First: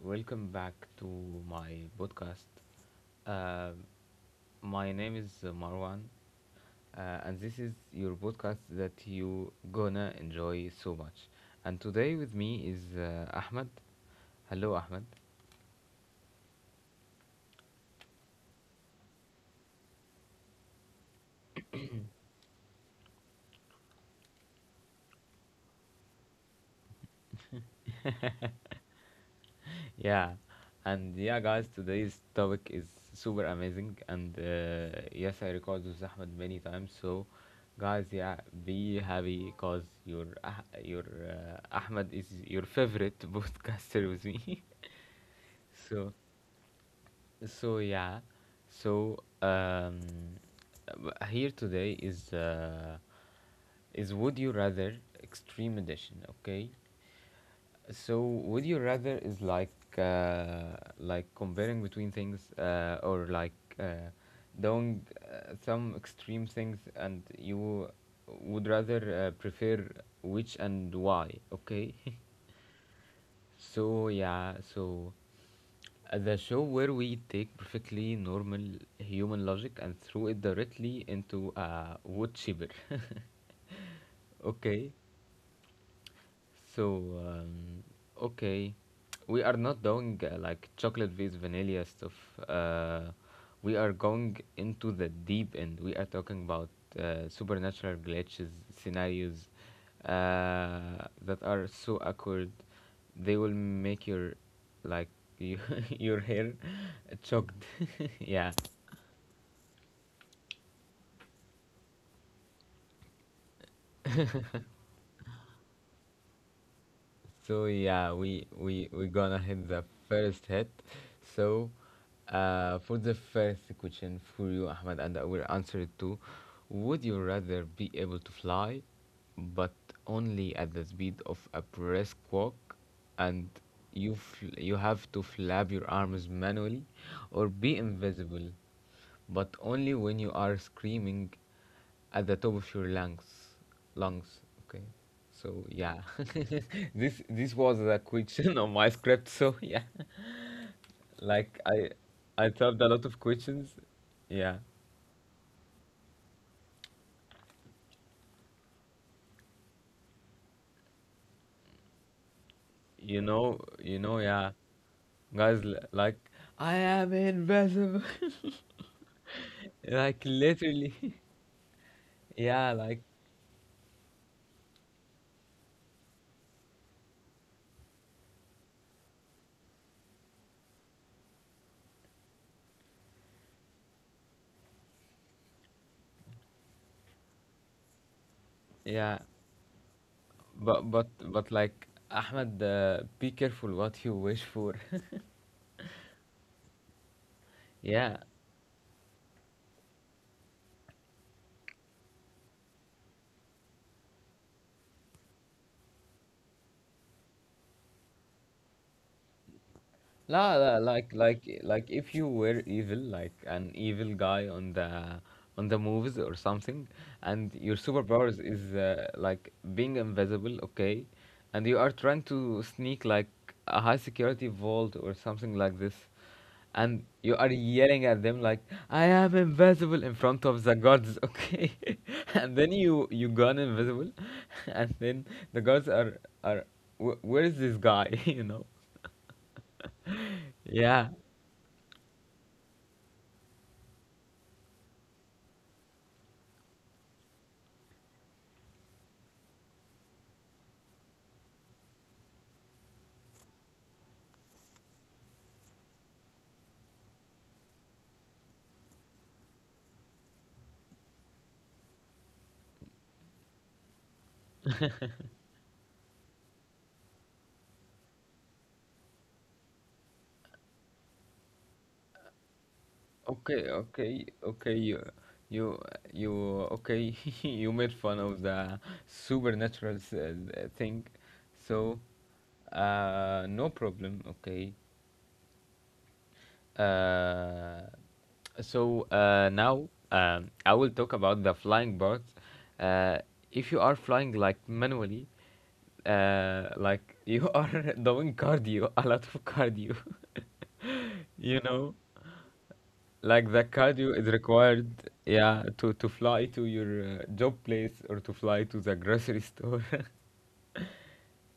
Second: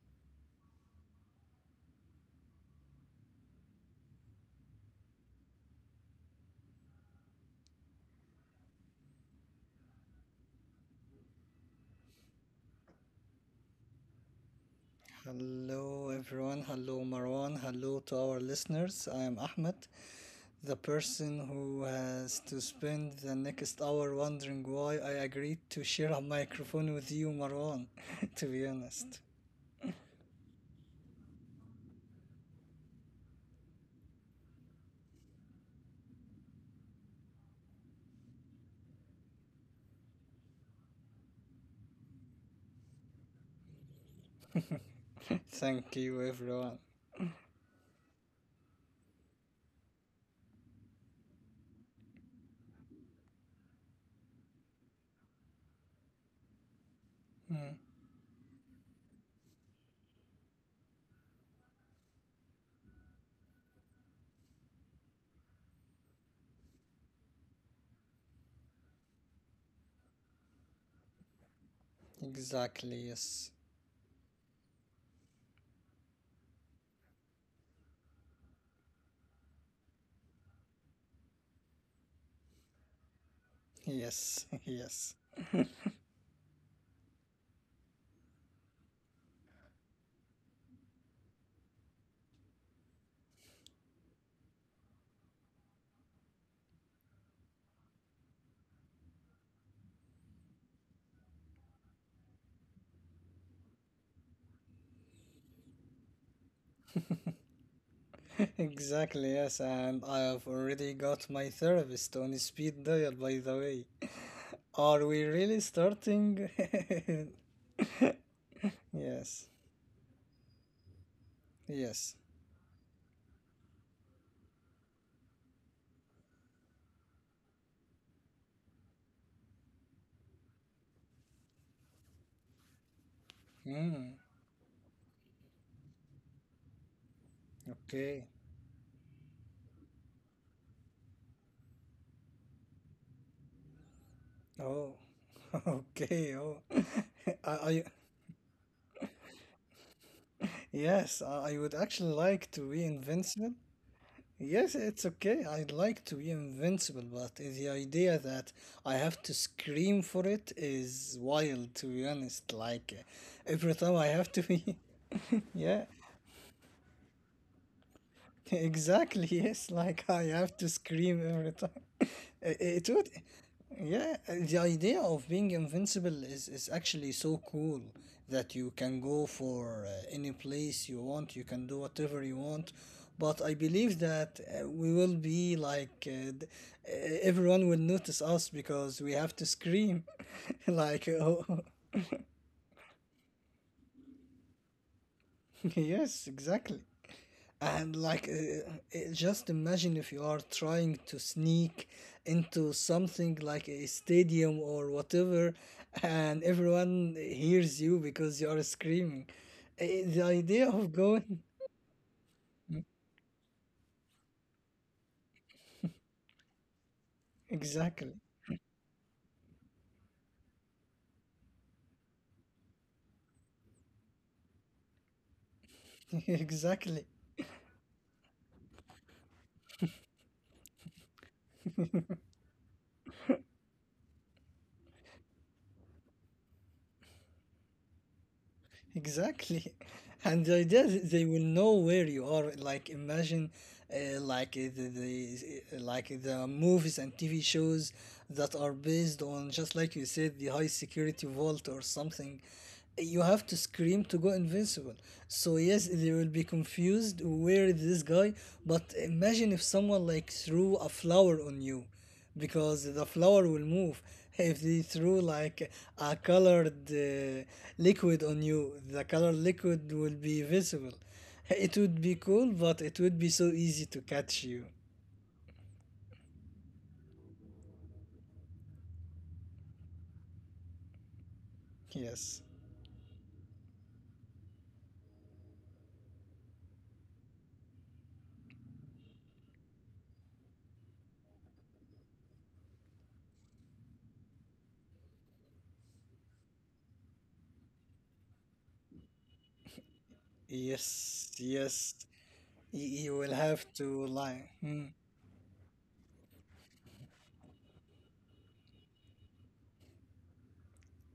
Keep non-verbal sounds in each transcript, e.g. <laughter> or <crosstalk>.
welcome back to my podcast. Uh, my name is Marwan, and this is your podcast that you gonna enjoy so much. And today with me is Ahmed. Hello, Ahmed. Hello, everyone. Hello, Marwan. Hello to our listeners. I am Ahmed, the person who has to spend the next hour wondering why I agreed to share a microphone with you, Marwan. <laughs> To be honest, Yeah, and yeah, guys, today's topic is super amazing, and yes, I recorded with Ahmed many times. So, guys, yeah, be happy cause your Ahmed is your favorite <laughs> podcaster with me. <laughs> thank so, you, everyone. so yeah, so um, Here today is Would You Rather Extreme Edition. Okay, Mm, so would you rather is like comparing between things or like uh, doing some extreme things and you would rather prefer which and why, okay? <laughs> exactly, yes. So yeah, so the show where we take perfectly normal human logic and throw it directly into a wood chipper. <laughs> Yes, <laughs> Okay. yes. So, okay, we are not doing like chocolate with vanilla stuff. Uh, we are going into the deep end. We are talking about supernatural glitches, scenarios that are so awkward. They will make your like you, <laughs> your hair choked. <laughs> Yeah. Exactly, yes. And I have already got my therapist on speed dial, by the way. Are we really starting? So <laughs> yeah, we gonna Yes, hit the first hit. So yes. For the first question for you, Ahmed, and I will answer it too. Would you rather be able to fly, but only at the speed of a brisk walk, and Mm. You have to flap your arms manually, or be Okay. invisible? But only when you are screaming at the top of your lungs. Lungs, okay. Oh, So <laughs> yeah, okay. Oh, <laughs> this <laughs> this I, was I the question on my script. So <laughs> yeah, yes, I like I would I actually I like to typed a be lot of invincible. questions. Yeah, Yes, it's okay. I'd like to be invincible, but the idea that I have to scream for it is wild, to be honest. Like every time I have to yeah, be, guys, <laughs> yeah. like I am invisible, <laughs> Exactly, yes. <laughs> Like like I have to literally. scream <laughs> every time. <laughs> Yeah, It like would, yeah. The idea of being invincible is actually so cool that you can go for any place you want. You can do whatever you want. But I believe that we will be like everyone will notice us because we yeah, have to scream. <laughs> but Like oh, like Ahmed, be careful what you wish for. <laughs> yes, exactly. <laughs> And Yeah, like just imagine if you are trying to sneak into something like a stadium or whatever and everyone hears you because you are screaming. Uh, the idea of going like, if you were evil, like an evil guy on the movies or something, and your superpowers exactly, is like being invisible, okay, and you are trying to sneak like a high security vault or something like this, <laughs> and exactly. you are yelling at them like, "I am invisible" in front of the guards, okay, <laughs> and then you gone invisible, <laughs> and then the guards are, Where is this guy, <laughs> you know? Exactly. <laughs> And the Yeah. idea is they will know where you are. Like imagine, like the like the movies and TV shows that are based on just like you said the high security vault or something. You have to scream to go invincible. So yes, they will be confused. Where is this guy? But imagine if someone like threw a flower on you because the flower will move if they threw like a colored liquid on you, the colored liquid will be visible. It would be cool, but it would be so easy to catch you. Okay. You, you. Okay, <laughs> you made fun of the supernatural thing, so Yes, no problem. Okay. Uh, so now I will talk about the flying part. Uh, if you are flying like manually, like you <laughs> are doing cardio, a lot of cardio, <laughs> you yes, know. yes. You Like the will have cardio is to like required, hmm. yeah, to fly to your job place or to fly to the grocery store. <laughs>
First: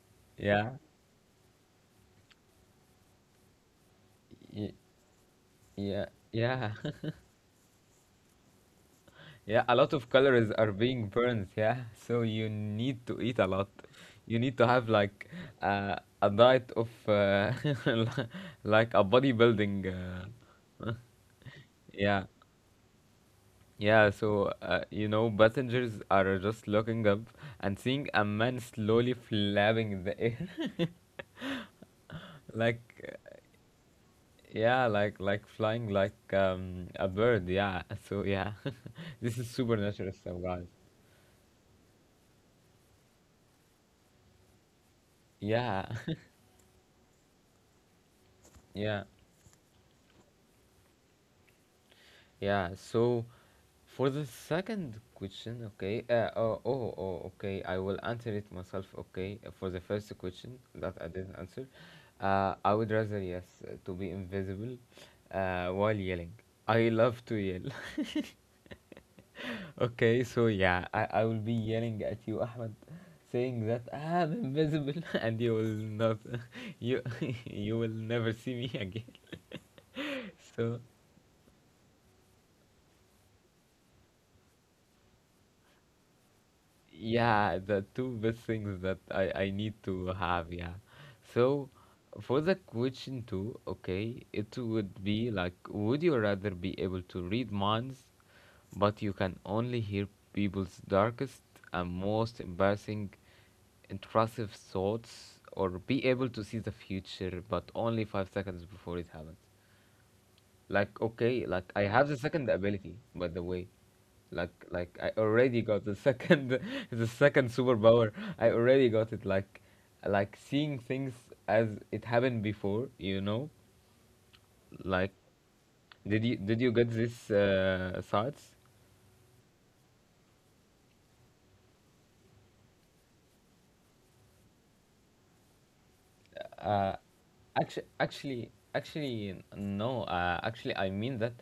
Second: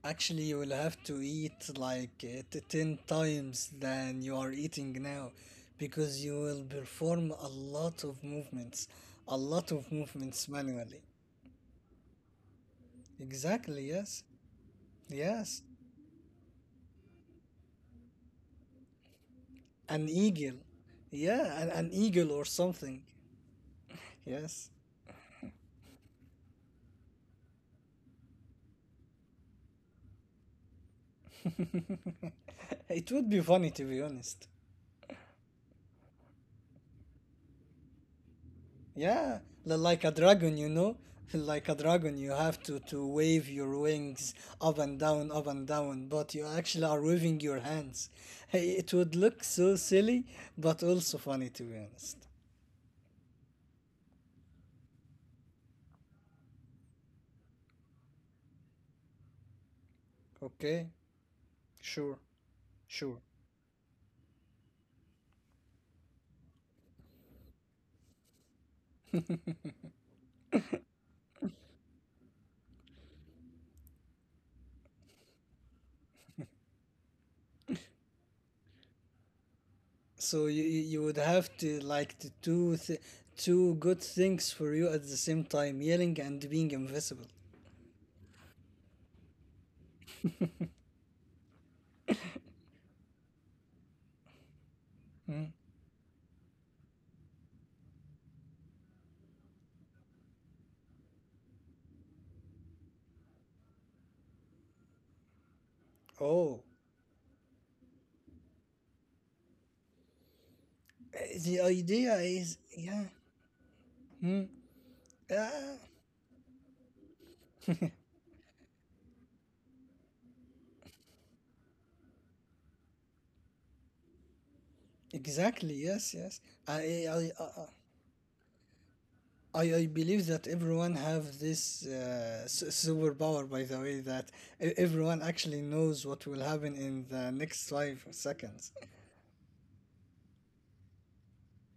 Actually you Yeah, will have to eat like 10 times than you are y- eating now yeah, because you will yeah, perform a lot of movements, <laughs> a yeah. A lot lot of of calories movements are being manually. burned. Yeah, so you need to eat a lot. Exactly, yes. You need to have like Yes. A diet of <laughs> like a bodybuilding. An eagle. Uh, Yeah, an, <laughs> an yeah, eagle or something. yeah. So Yes. You know, passengers are just looking up and seeing a man slowly flapping in the air. <laughs> It Like, would uh, be funny to be honest. yeah, like flying like a bird. Yeah. <laughs> So yeah, <laughs> this Yeah, is like supernatural a stuff, dragon, guys. you know? <laughs> Like a dragon, you have to wave your wings up and Yeah, down, but you actually are waving your hands. <laughs> <laughs> Hey, it yeah, would look so silly, but also funny to be honest. Yeah. So, for the second question, okay. Oh, okay. I will answer it myself. Okay. For the first question Okay? that I didn't answer, Sure, I would sure. rather yes to be invisible, while yelling. I love to yell. <laughs> Okay, so yeah, I will be yelling at you, Ahmed, saying that I'm invisible <laughs> and you will not. <laughs> you <laughs> you will never see me again. So you So would have to like to do two good things for you at the same time, yelling and being invisible. yeah, the two best things that I need to have, yeah. So for the question two, okay, it would Mm. be like, would you rather be able to read minds, but you can only hear people's darkest and most embarrassing, intrusive thoughts, or be able Oh, to see the future, but only 5 seconds before it happens? Uh, Like the okay, like idea I have the is second yeah. ability, by the way. Mm. Like I Ah, already got the second <laughs> the second superpower. I already got it. Like seeing things as it happened before, you know? Like exactly. Yes. Yes. did you did I I you get I, I this thoughts? I believe that everyone have this superpower. By the way, that everyone actually knows what will happen in the next five seconds. Actually, no. Actually, I mean that,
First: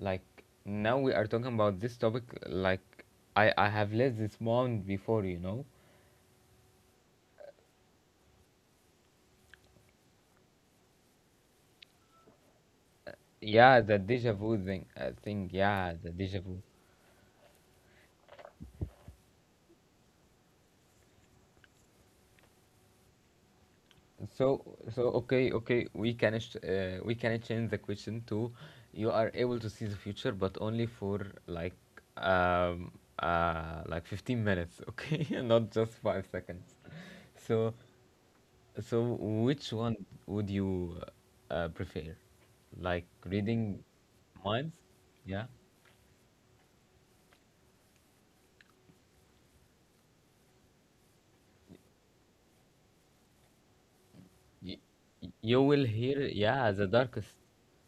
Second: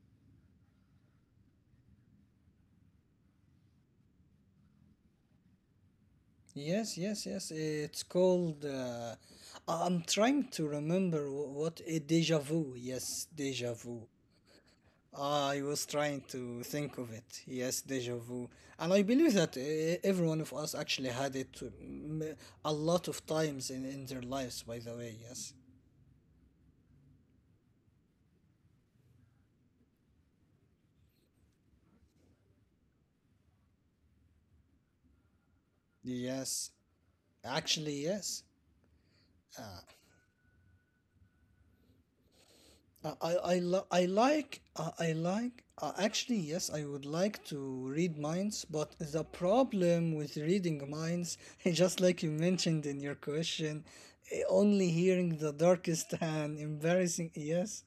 like, now we are talking about this topic. Like, I have led this moment before, you know. Yes, yes, yes. It's called. I'm trying to remember what a deja vu. Yes, Yeah, deja the vu. deja vu thing. Ah, I Yeah, was the deja trying vu. to think of it. Yes, deja vu. And I believe that every one of us actually had it mm, a lot of times in their So, lives, by the way. Yes. okay. We can change the question to, you are able to see the future, but only for like um like 15 minutes. Okay, <laughs> not just five Yes. seconds. So, Actually, yes. so which one would you prefer? Like I I I, reading li- I like minds? I I Yeah. like actually yes I would like to read minds, but the problem with reading minds <laughs> just like you mentioned in your question, Y- only hearing the you will darkest hear. and Yeah, the embarrassing, darkest. yes.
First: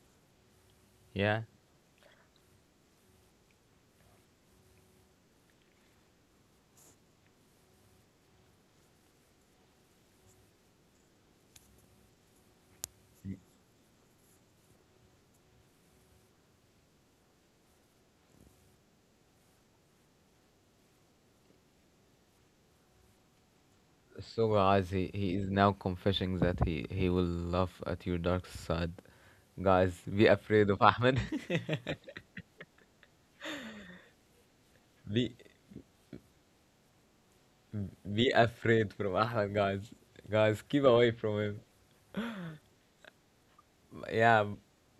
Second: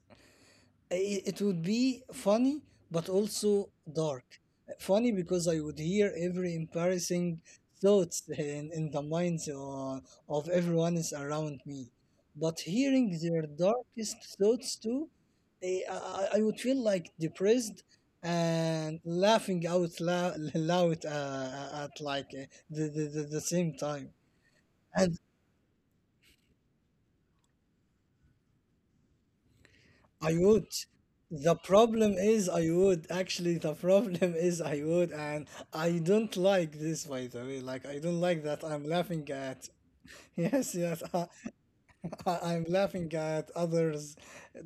It Yeah. would be funny, but also dark. Funny because I would hear every embarrassing thoughts in the minds of everyone is around me, but hearing their darkest thoughts too. Eh, i, I I would feel like depressed and laughing out loud, <laughs> loud at like the same time. So guys, he And is now confessing that he will laugh at your dark side. Guys, be I afraid of would. Ahmed. The problem is I would. Actually, the problem <laughs> is <laughs> I be would, and I don't like this, by the way. Like, be I don't like afraid that from I'm Ahmed, laughing guys. at. <laughs> Guys, keep Yes, away yes, from him. Am laughing at Yeah, others'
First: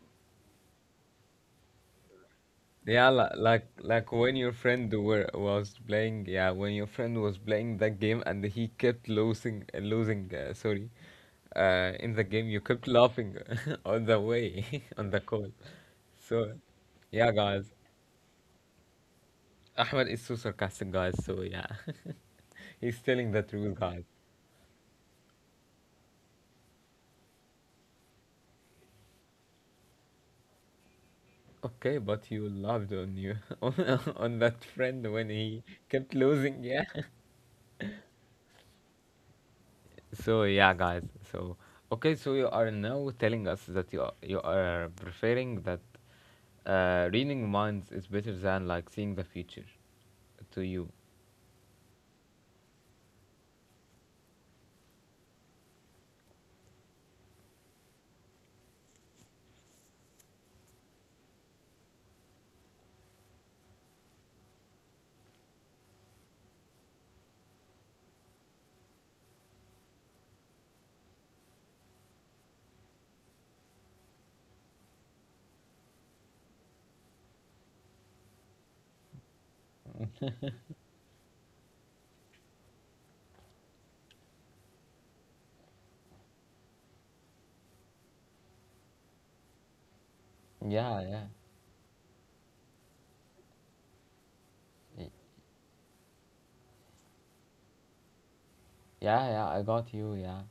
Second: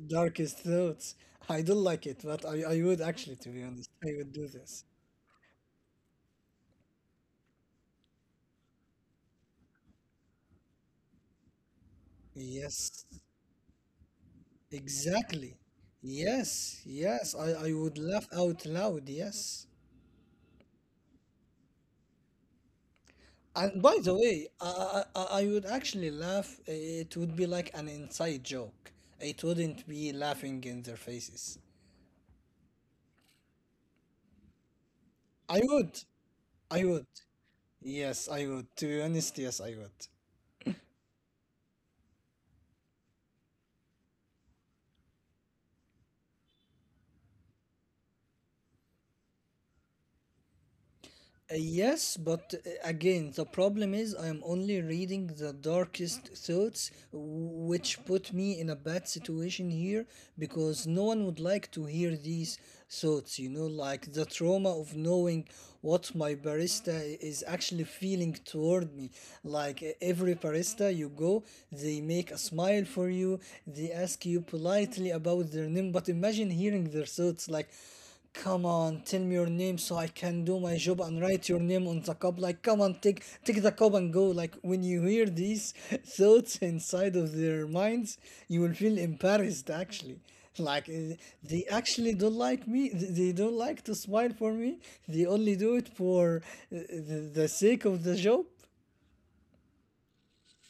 darkest thoughts. I don't like it, but I would actually, to be like honest, I like would when do your this. friend was playing. Yeah, when your friend was playing that game and he kept losing, in the game you kept Yes, laughing <laughs> on the way <laughs> on the call. exactly. So, Yes, yes, yeah, I guys. would laugh out loud. Yes. Ahmed is so sarcastic, guys. So yeah, <laughs> he's telling the And truth, by the guys. way, I would actually laugh. It would be like an inside joke. It wouldn't be laughing in their faces. Okay, but you loved on you <laughs> on that friend when I he would. kept I losing. would. Yeah. <laughs> Yes, I would. To be honest, yes, I would. So yeah, guys. So okay, so you are now telling us that you are preferring that reading minds is better than like seeing the future to you. Yes, but again, the problem is I am only reading the darkest thoughts, which put me in a bad situation here because no one would like to hear these thoughts, you know, like the trauma of knowing what my barista is actually feeling toward me. Like every barista you go, they make a smile for you, they ask you politely about their name, but imagine hearing their thoughts like, come on, tell me your name so I can do my job and write your name on the cup. Like, come on, take the cup and go. Like, when you hear these <laughs> thoughts inside of their minds, you will feel embarrassed. Actually, like Yeah, yeah, they actually don't like me. They don't like to smile for me. They Y- only do it for eh, eh, the sake of the job. Yeah. I got you. Yeah,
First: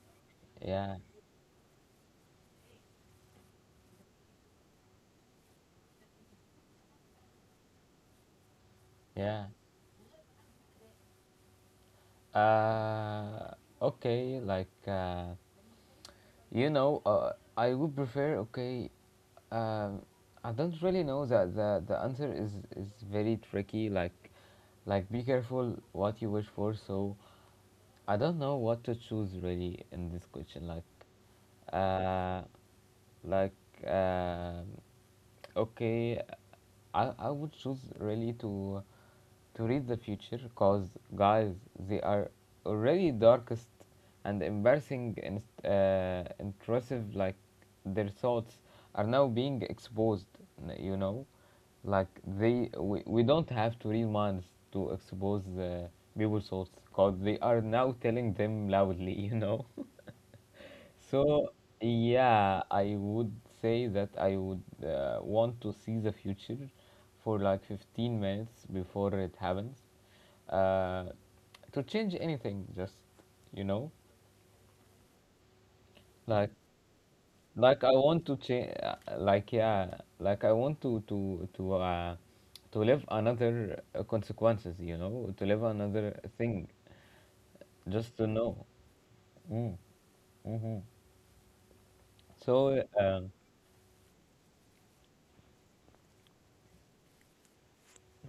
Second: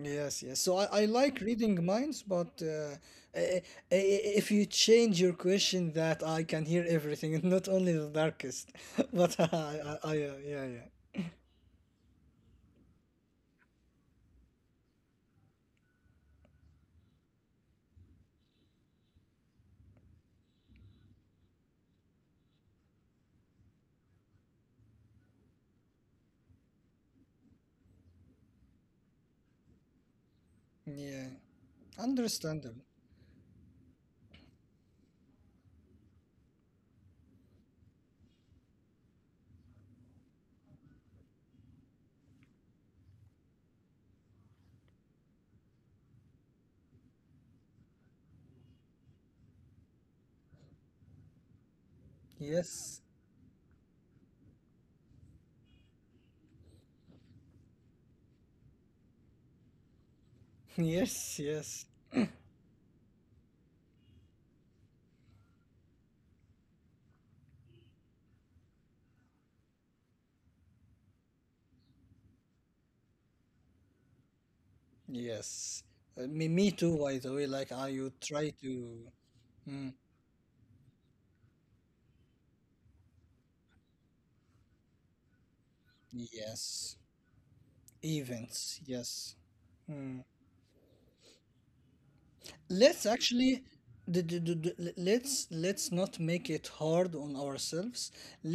Yes, yes. So yeah, I like reading minds, but i- i- if you change your question, that I can hear everything, <laughs> not only the darkest. <laughs> But yeah. Uh, okay. Like, you know, I would prefer. Okay, um, I don't really know that the answer is very tricky. Like be careful what you wish for. So, I don't know what to choose really in this question. Yeah. uh, Understandable. like, um okay, I would choose really to read the future because guys they are already darkest and embarrassing and intrusive, like their thoughts are now being exposed, you know, like they Yes, we don't have to read minds to expose the people's thoughts because they are now telling them loudly, you know. <laughs> <laughs> yes, So, yes, yeah, I would say that I would want to see the future for like 15 minutes before it happens. Uh, to change anything, just, you know, yes. Like Me too. By the way, like I like I would want try to change, to. like Mm, yeah, like I want to to live another consequences, you know, to live another thing, yes, just to events. know. Yes. Mm, hmm Let's So, actually let's not make it hard on ourselves.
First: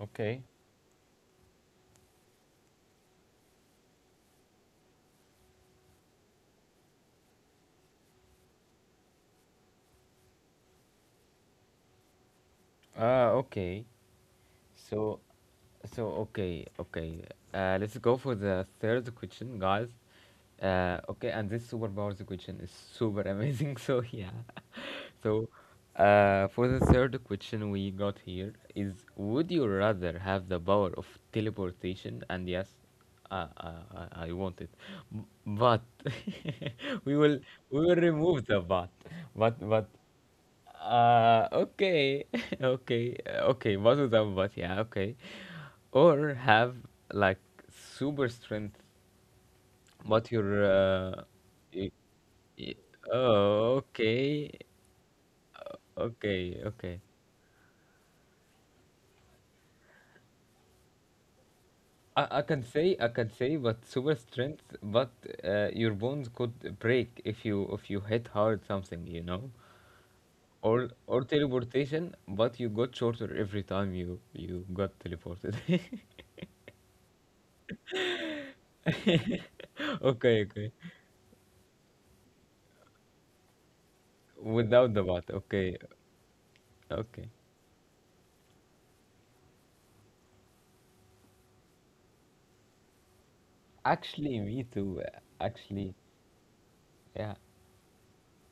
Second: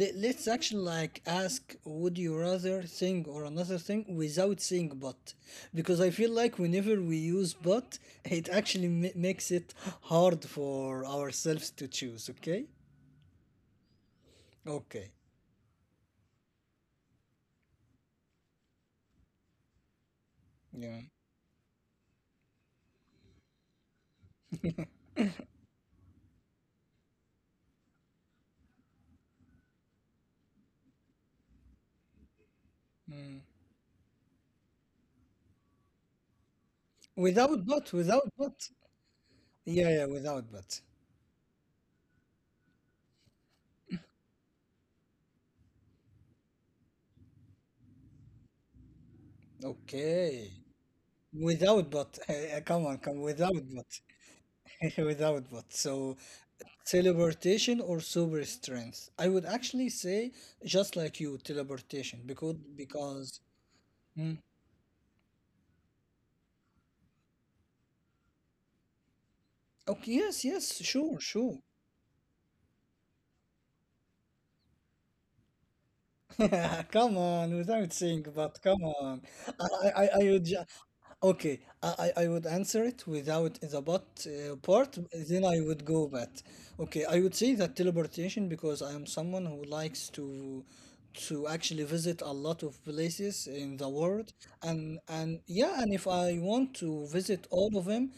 Let's actually like ask would you rather thing or another thing without saying but, because I feel like whenever we use but, it actually makes it hard for ourselves to choose. Okay, Ah, okay. okay, So, okay. Let's go for the third question, guys. Yeah, Okay, and this superpowers question is super amazing. <laughs> So yeah. <laughs> So, for the third question we got here is, would you rather have the power of teleportation? And yes, I want it, but <laughs> we will without we but, will without remove but. the but Yeah, but. yeah, without but. Okay, <laughs> okay, okay, both of them, but yeah, okay. Or have like super strength, but Okay, without y- but. <laughs> y- Come on, come without oh, but. okay, <laughs> Without bots. Uh, So okay, okay. teleportation or super strength? I would actually say just like you, teleportation, because, I can because. say, but super Mm. strength, but your bones could break if you hit hard something, you know, Okay, yes, yes, or sure, sure. teleportation, but you got shorter every time you got teleported. <laughs> <laughs> Come on, without saying, but come on, <laughs> I I I I Okay, would okay. ju- okay, I would answer it without the but Without the part, but, then I okay, would go back. Okay, okay. I would say that teleportation because I am someone who likes to actually visit a lot of places in the Actually, world. me too. And Yeah, and if I want to Yeah, visit all of them,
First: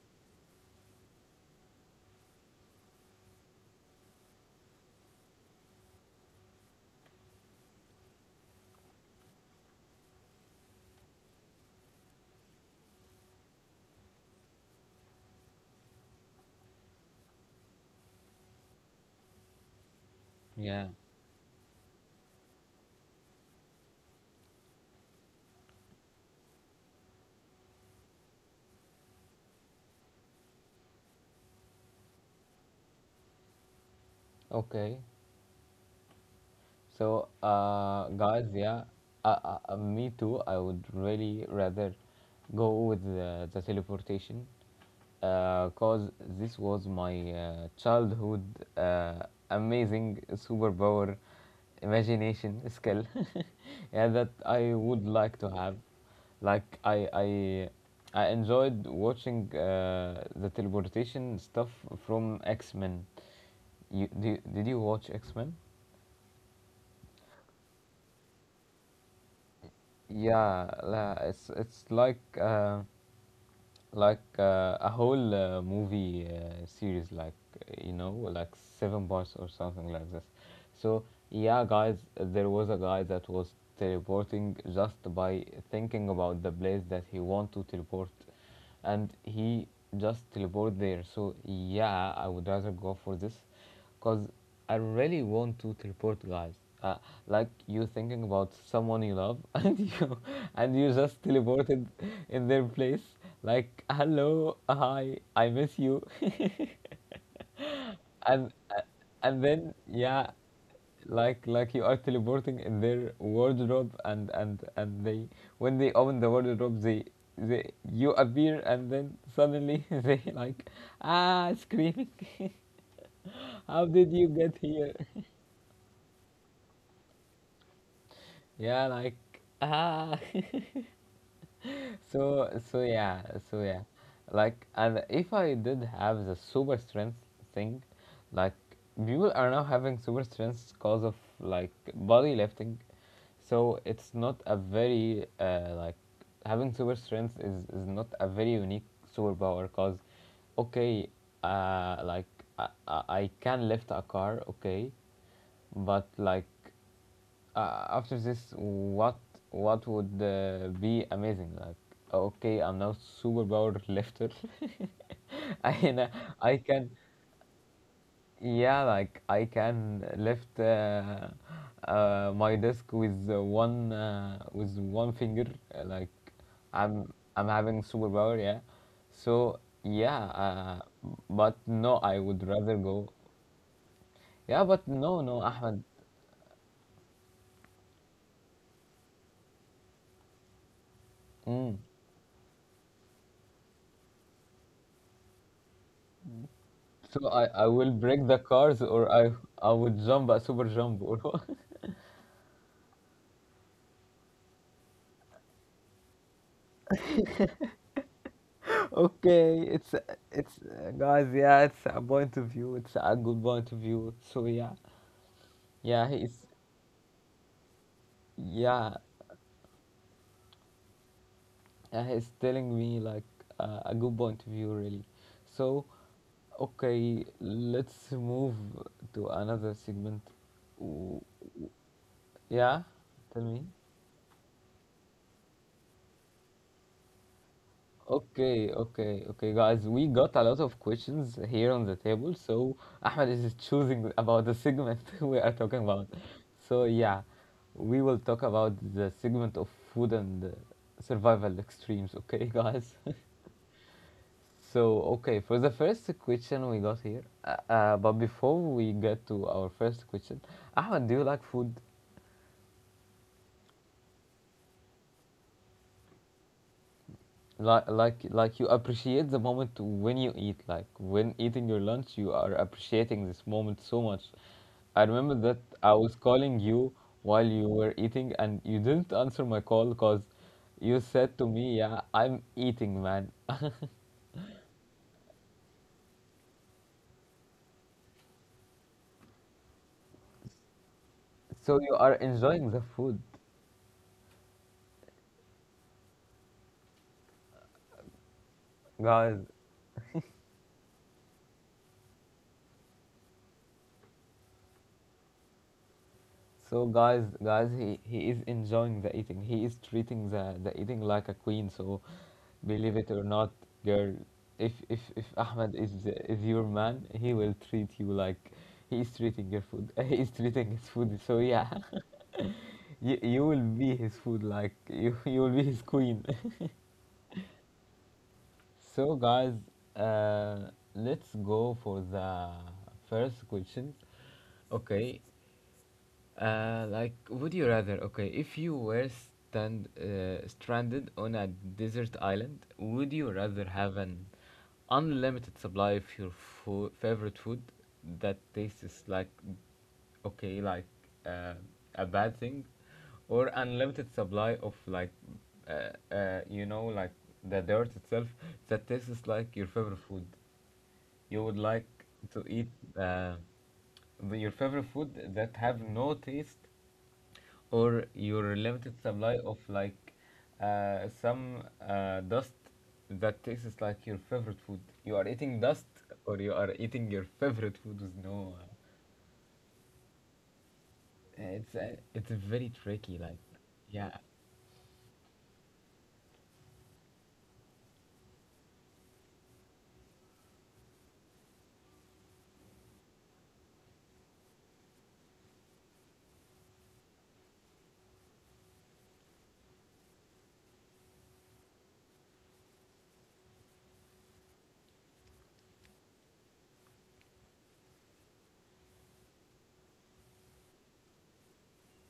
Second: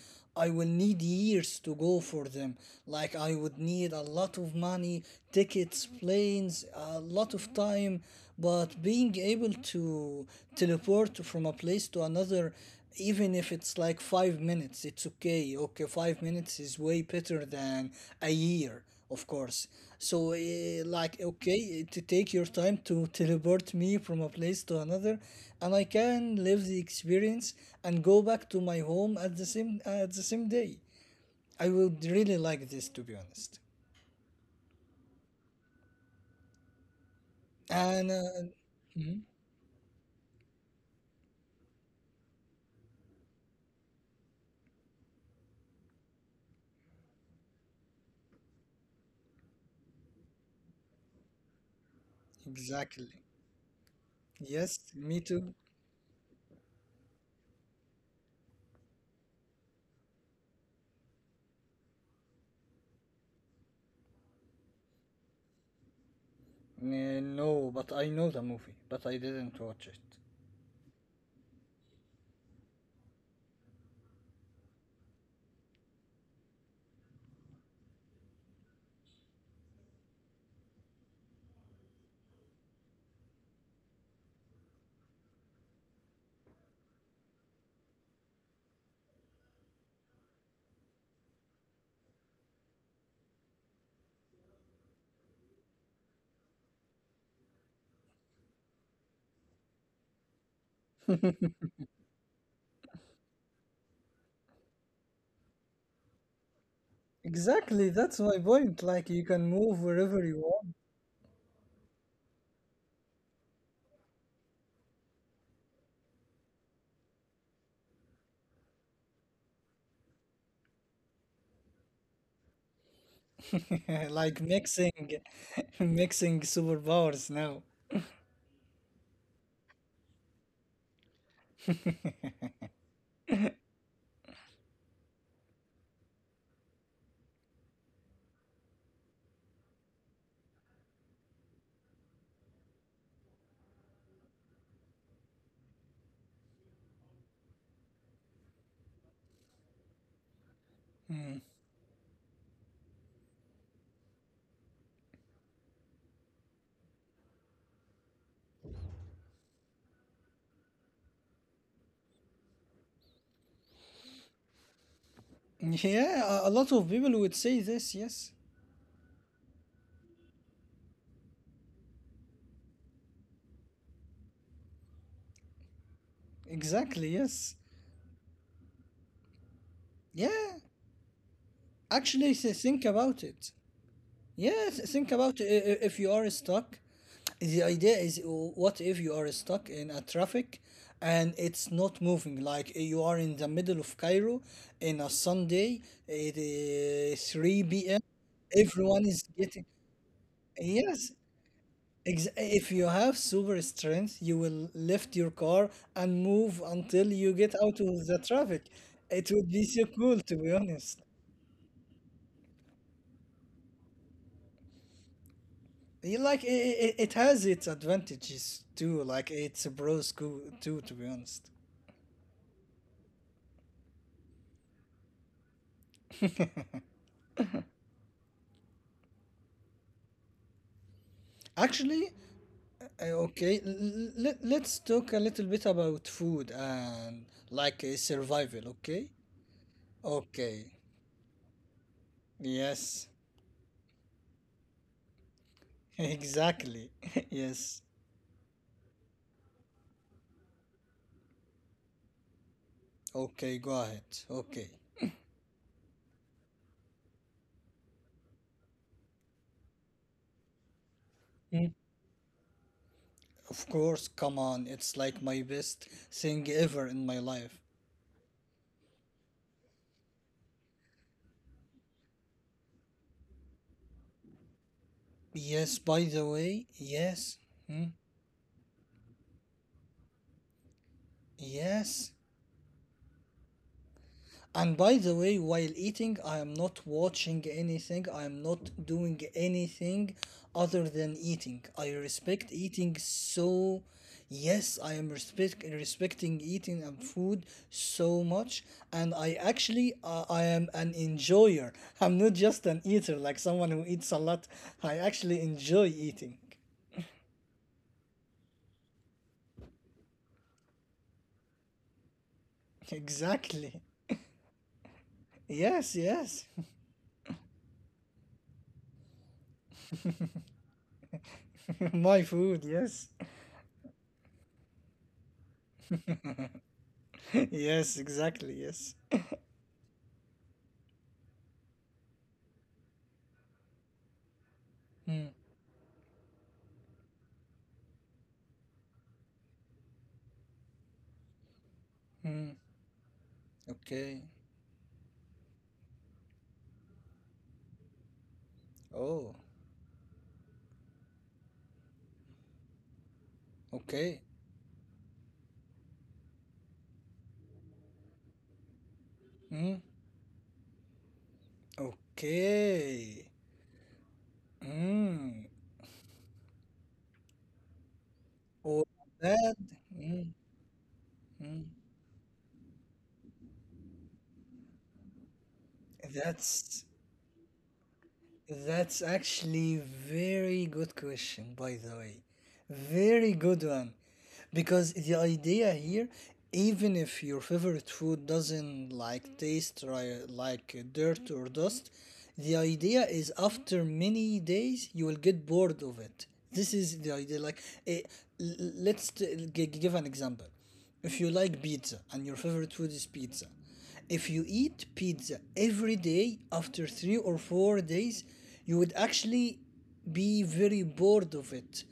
I will need years to go for them. Like I would need a lot of money, tickets, planes, a lot of time. But being able to teleport from a place to another, even if it's like 5 minutes, it's okay. Okay, 5 minutes is way better than a year, of course. So, yeah. Like, okay, to take your time to teleport me from a place to another, and I can live the experience and go back to my home at the same, at the same day. I would really like this, to be honest. Okay. So, And guys, yeah, me too. I would really rather go with the teleportation because this was my childhood uh, amazing superpower, imagination skill. exactly, <laughs> Yeah, that I yes, would like me to have. too. Like I enjoyed watching the teleportation stuff from X Men. Did you watch X Men? Eh, no, but I know the movie, but I didn't watch it. Yeah, it's like a whole movie series, like you know, like seven parts or something like this. So yeah, guys, there was a guy that was teleporting just by thinking about the place that he want to teleport, and he just teleport there. So yeah, I would rather go for this. Because I really want to teleport, guys. Uh, like you thinking about someone you love, <laughs> and you just teleported in their place. Like, hello, hi, I miss you. <laughs> Exactly, that's And my point. Like you can then move yeah, wherever you want. Like you are teleporting in their wardrobe, and they when they open the wardrobe, they you appear, and then suddenly <laughs> they like ah screaming. <laughs> How did you <laughs> get Like here? mixing <laughs> <laughs> mixing superpowers now. Yeah, like ah. <laughs> so so yeah, so yeah, and if I did have the super strength thing, like people are now having super strength because of like body lifting, so it's not a very like having super strength is not a very unique superpower because okay. Mm. Like I can lift a car, okay, but like after this, what would be amazing. Like okay, I'm now superpower lifter. <laughs> I can I Yeah, a lot can, of people would say this, yes. yeah, like I can lift my desk with one with one finger, like i'm Exactly, i'm having yes. superpower, yeah. So yeah, Yeah. but no, I would Actually, rather go. think about it. Yeah, but Yes, no think about Ahmed. If you are stuck. The idea is what if you are stuck in a traffic and mm, it's not moving? Like you are in the middle of Cairo in a Sunday, it So I, is I will 3 p.m. break the cars, or Everyone is I getting. would jump a super jump, or Yes, what? <laughs> If you have super strength, you will lift your car and move until you get out of the traffic. It would be Okay, so it's cool, to be it's honest. guys, yeah, it's a point of view. It's a good point of view. So yeah, Yeah, yeah, like he's it has its advantages too. yeah, Like it's a bro school too, to be honest. he's telling me like a good point of view, really. So okay, let's move to another segment. W- Actually, Yeah, okay, tell me. l- l- let's talk a little bit about food and like survival. Okay, Okay, okay, okay, guys. We okay, got a lot of questions here on the table, so yes, Ahmed is choosing about the segment <laughs> we are <laughs> talking about. exactly, So <laughs> yeah, yes. we will talk about the segment of food and survival extremes. Okay, guys. <laughs> Okay, go ahead. Okay. So okay, for the first question we got here, but before we get to our first question, Ahmed, do you Mm. like food? Of course. Come on, it's like my best thing ever in my life. Like you appreciate the moment when you eat. Like when eating your lunch, you are appreciating this moment so much. I remember Yes. that By I the was way, calling you yes, while hmm, you were eating and you didn't answer my call because you said to me, yes. yeah, I'm eating, man. <laughs> And by the way, while eating, I am not watching anything, I am not doing anything other than eating. I So you are respect eating enjoying the food, so. Yes, I am respect, respecting eating and food so much, and I guys. actually I am an enjoyer. I'm not just an eater like someone who eats a lot. I actually enjoy eating. So guys, guys, he is enjoying the eating. He is treating the eating like a queen. So <laughs> believe it or not, Exactly. girl, if Yes, Ahmed is yes. is your man, he will treat you like he is treating your food. <laughs> He is treating his food. So <laughs> yeah. My <laughs> food, yes. You will be his food, like <laughs> you will be his queen. <laughs> Yes, exactly, yes. <laughs> So, guys, let's go for the first question. Mm, Okay. Like, would you rather? Okay, if you were stand stranded on a desert mm. island, would you rather Okay. have an unlimited supply of your favorite food that Oh, tastes like okay, like uh, a bad thing, or okay. unlimited supply of like you know, like the dirt itself that tastes Mm. like your favorite food? You would like to eat Okay. uh, your favorite Mm. food that have no taste, or your All limited that. supply of Mm. like Mm. some dust that tastes like your favorite food. You are eating dust, or you That's are eating your favorite food with no. That's actually very good question, by the way. It's very tricky. Like, Very good yeah, one. Because the idea here, even if your favorite food doesn't like taste dirt or dust, the idea is after many days you will get bored of it. This is the idea. Like, eh, let's give an example. If you like pizza and your favorite food is pizza, if you eat pizza every day after 3 or 4 days, you would actually be very bored of it.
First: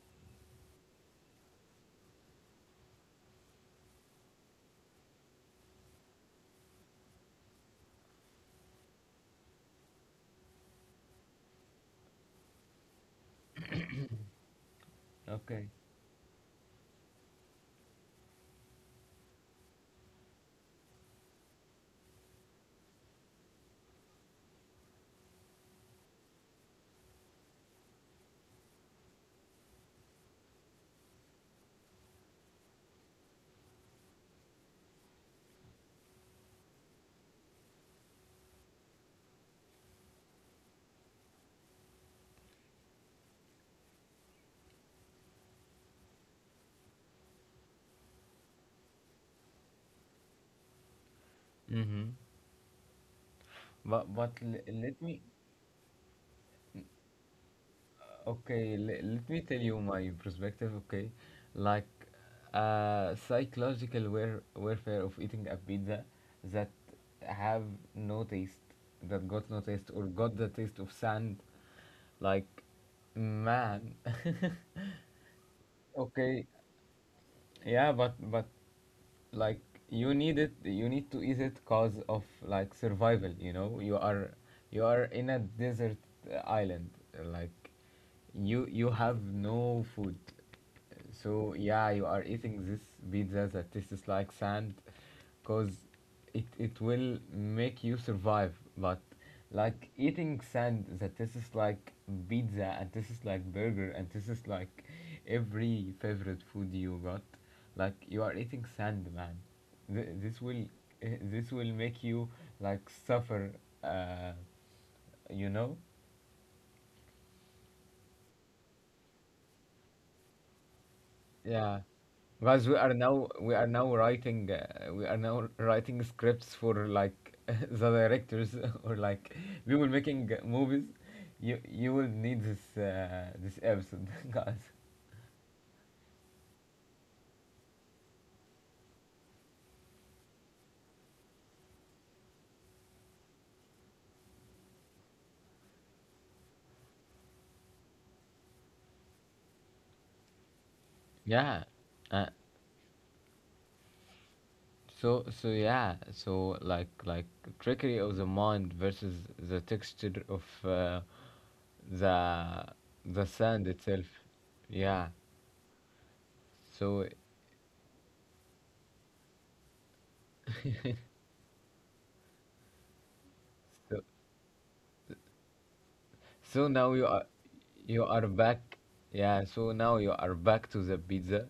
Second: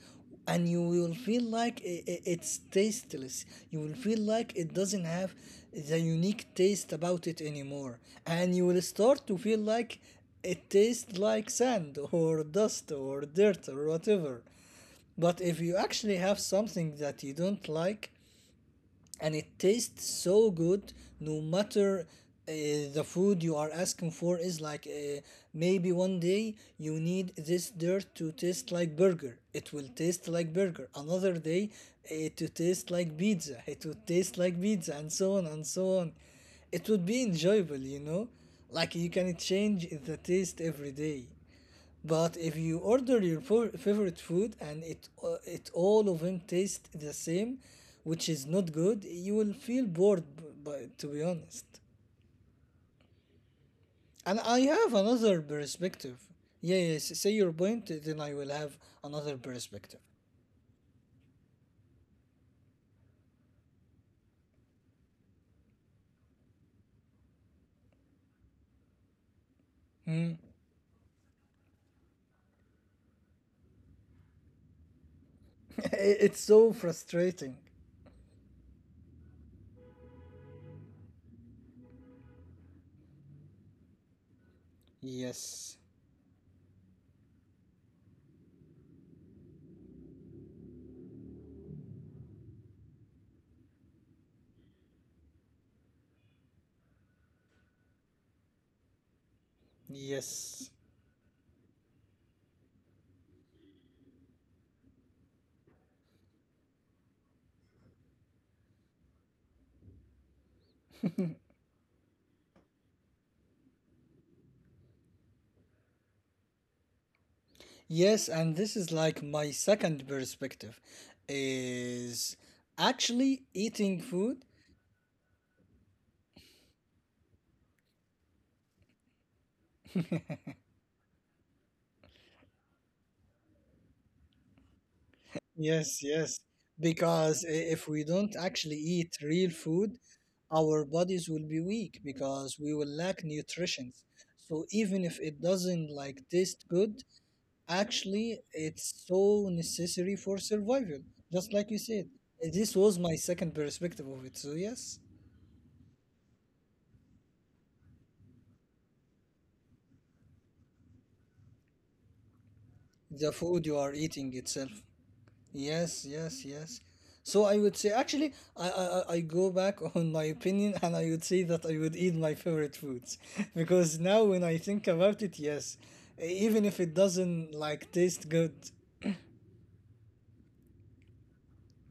And you will feel like it's tasteless. You will feel like it doesn't have the unique taste about it anymore. And you will start to feel like it tastes like sand or dust or dirt or whatever. But if okay. you actually have something that you don't like, and it tastes so good no matter uh, the food you are asking for is like maybe one day you need this dirt to taste like burger, it will taste like burger. Another day, it to taste like pizza, it would taste like pizza, and so on and so on. It would be enjoyable, you know, like you can change the taste every day. But if you order your favorite food and it all of them taste the same, which is not good, you will feel bored. But to be honest, Mm-hmm. But and I let have me. another perspective. Yeah, yes. Say your point, then I will Okay, have let another me tell you perspective. my perspective, okay? Like psychological warfare of eating a pizza that have no taste, that got no taste or Hmm. got the taste of sand. Like man. <laughs> It's <laughs> so Okay, frustrating. yeah, but like you need it, you need to eat it cause of like survival, you know? You are in Yes. a desert island. Like you have no food. So yeah, you are eating this pizza that tastes like sand, cause it will make you survive. But like Yes. eating sand that tastes like pizza and tastes like burger and tastes like every favorite food you got, like you are eating sand, man. This will this will make you like suffer. Uh, you know? Yes, and this is like my second perspective Yeah. is Guys, we actually are now eating we are food. now writing we are now writing scripts for like <laughs> the directors, <laughs> or like we will making movies. You will need this this episode, <laughs> guys. Yes, yes. Because if we don't actually eat real food, our bodies will be weak because we will lack nutrition. So even if it doesn't like taste good, actually it's so necessary for survival. Just like you Yeah. said. Uh, This was my second perspective of it. So yes, so So like trickery of the mind versus the texture of the the the food you are sand eating itself. itself. Yeah. Yes, yes, yes. So, So I would say actually I go back <laughs> on my opinion and I would say that I would eat my favorite foods <laughs> because now when I think about it, yes, even if it so now you doesn't are like taste you good, are back. Yeah, so now you are back to the pizza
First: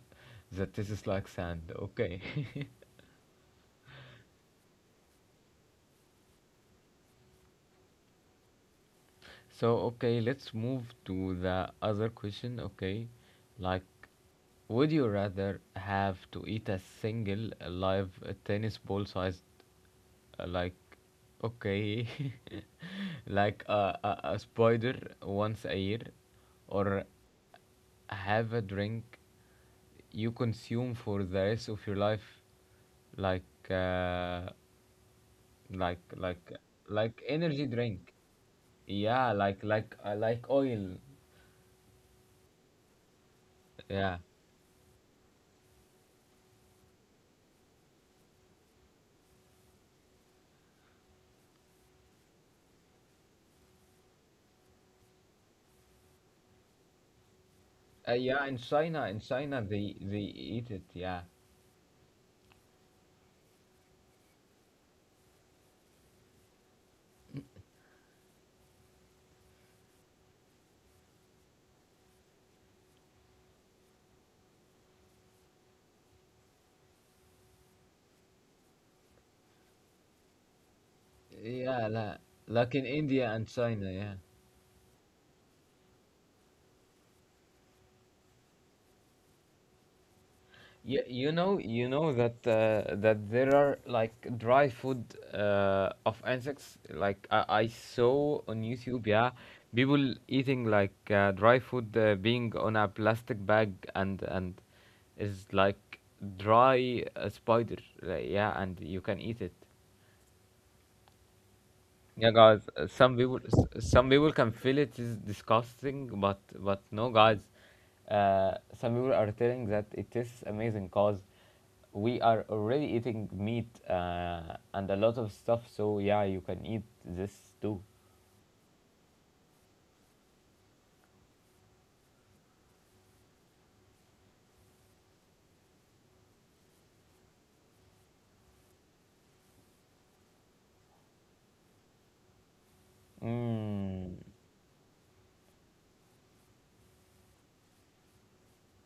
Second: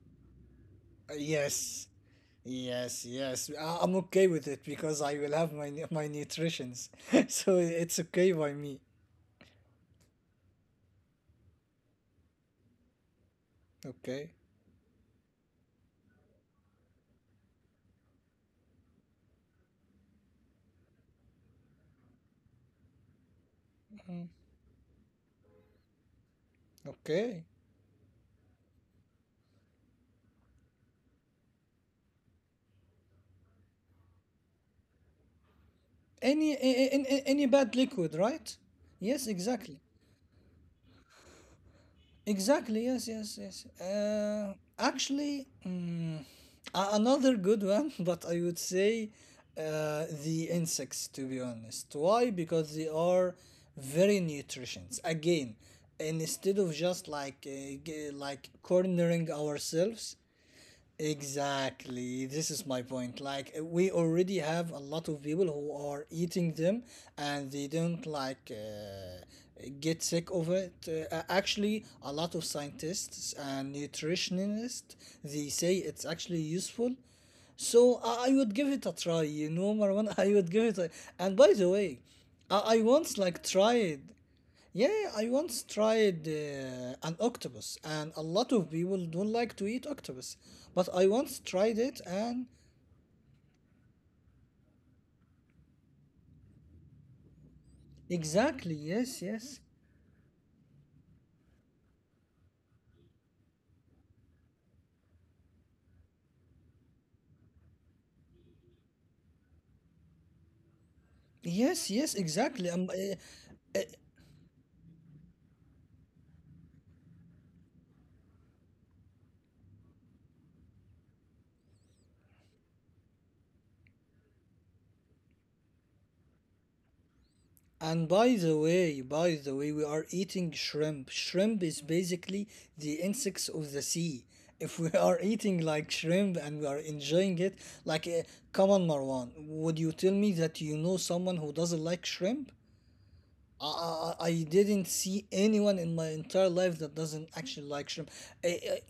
that tastes like sand. yes. Okay. <laughs> Yes, yes. I'm okay with it because I will have my nutritions. <laughs> So it's okay by me. So, okay, let's move to the other question. Okay, like, Okay. would you rather have to eat a single live tennis ball sized, like, okay, <laughs> like a spider once a year, or Okay. have a drink you consume for the rest of your life, like, like like Any like a- any energy bad drink, liquid, right? Yes, yeah, exactly. Like oil, Exactly. Yes. Yes. Yes. yeah. Actually, a- another good one, <laughs> but I would say the insects. To be honest, why? Because they are very nutritious. Again, and instead of just like Yeah, in like china in china cornering they eat it, ourselves, yeah. exactly. This is my point. Like we already have a lot of people who are eating them and they don't like get sick of it. Actually, a lot of scientists and nutritionists, they say it's actually useful. So I would give it a try, you know, Marwan. <laughs> I would give it a... And by the Yeah, way, I, like I in once India like and China, tried, yeah. yeah, I once tried an octopus, and a lot of people don't like to eat octopus. But I You once know, tried you it, know and that that there are like dry food of insects, like, I saw on exactly, YouTube, yes, yeah, yes, people eating like dry food being on a plastic bag, and is like dry spider, like, yeah, and you can eat it. yes, yes, Yeah, guys. exactly. Some people, some people can feel it is disgusting, but no, guys. Some people are telling that it tastes amazing because we are already eating meat and a lot of stuff. So yeah, you can eat this too. And by the way, we are eating shrimp. Shrimp is basically the insects of the sea. If we <laughs> are eating like shrimp and we are enjoying it, like, come on, Marwan, would you tell me that you know someone who doesn't like shrimp? I, Mm. I I didn't see anyone in my entire life that doesn't actually like shrimp. I- I-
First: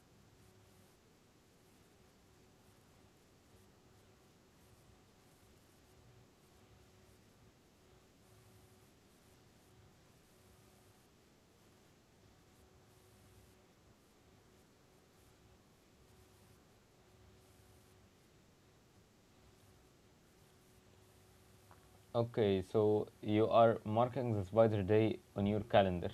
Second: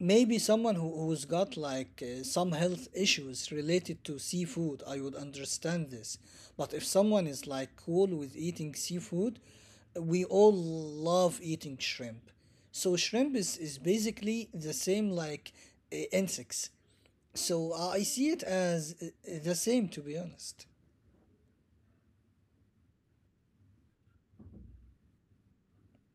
Maybe someone who's got like some health issues related to seafood, I would understand this. But if someone is like cool with eating seafood, we all love eating shrimp. So shrimp is basically the same like insects. So I see it as the same, to be honest. Okay, so you are marking the spider day on your calendar.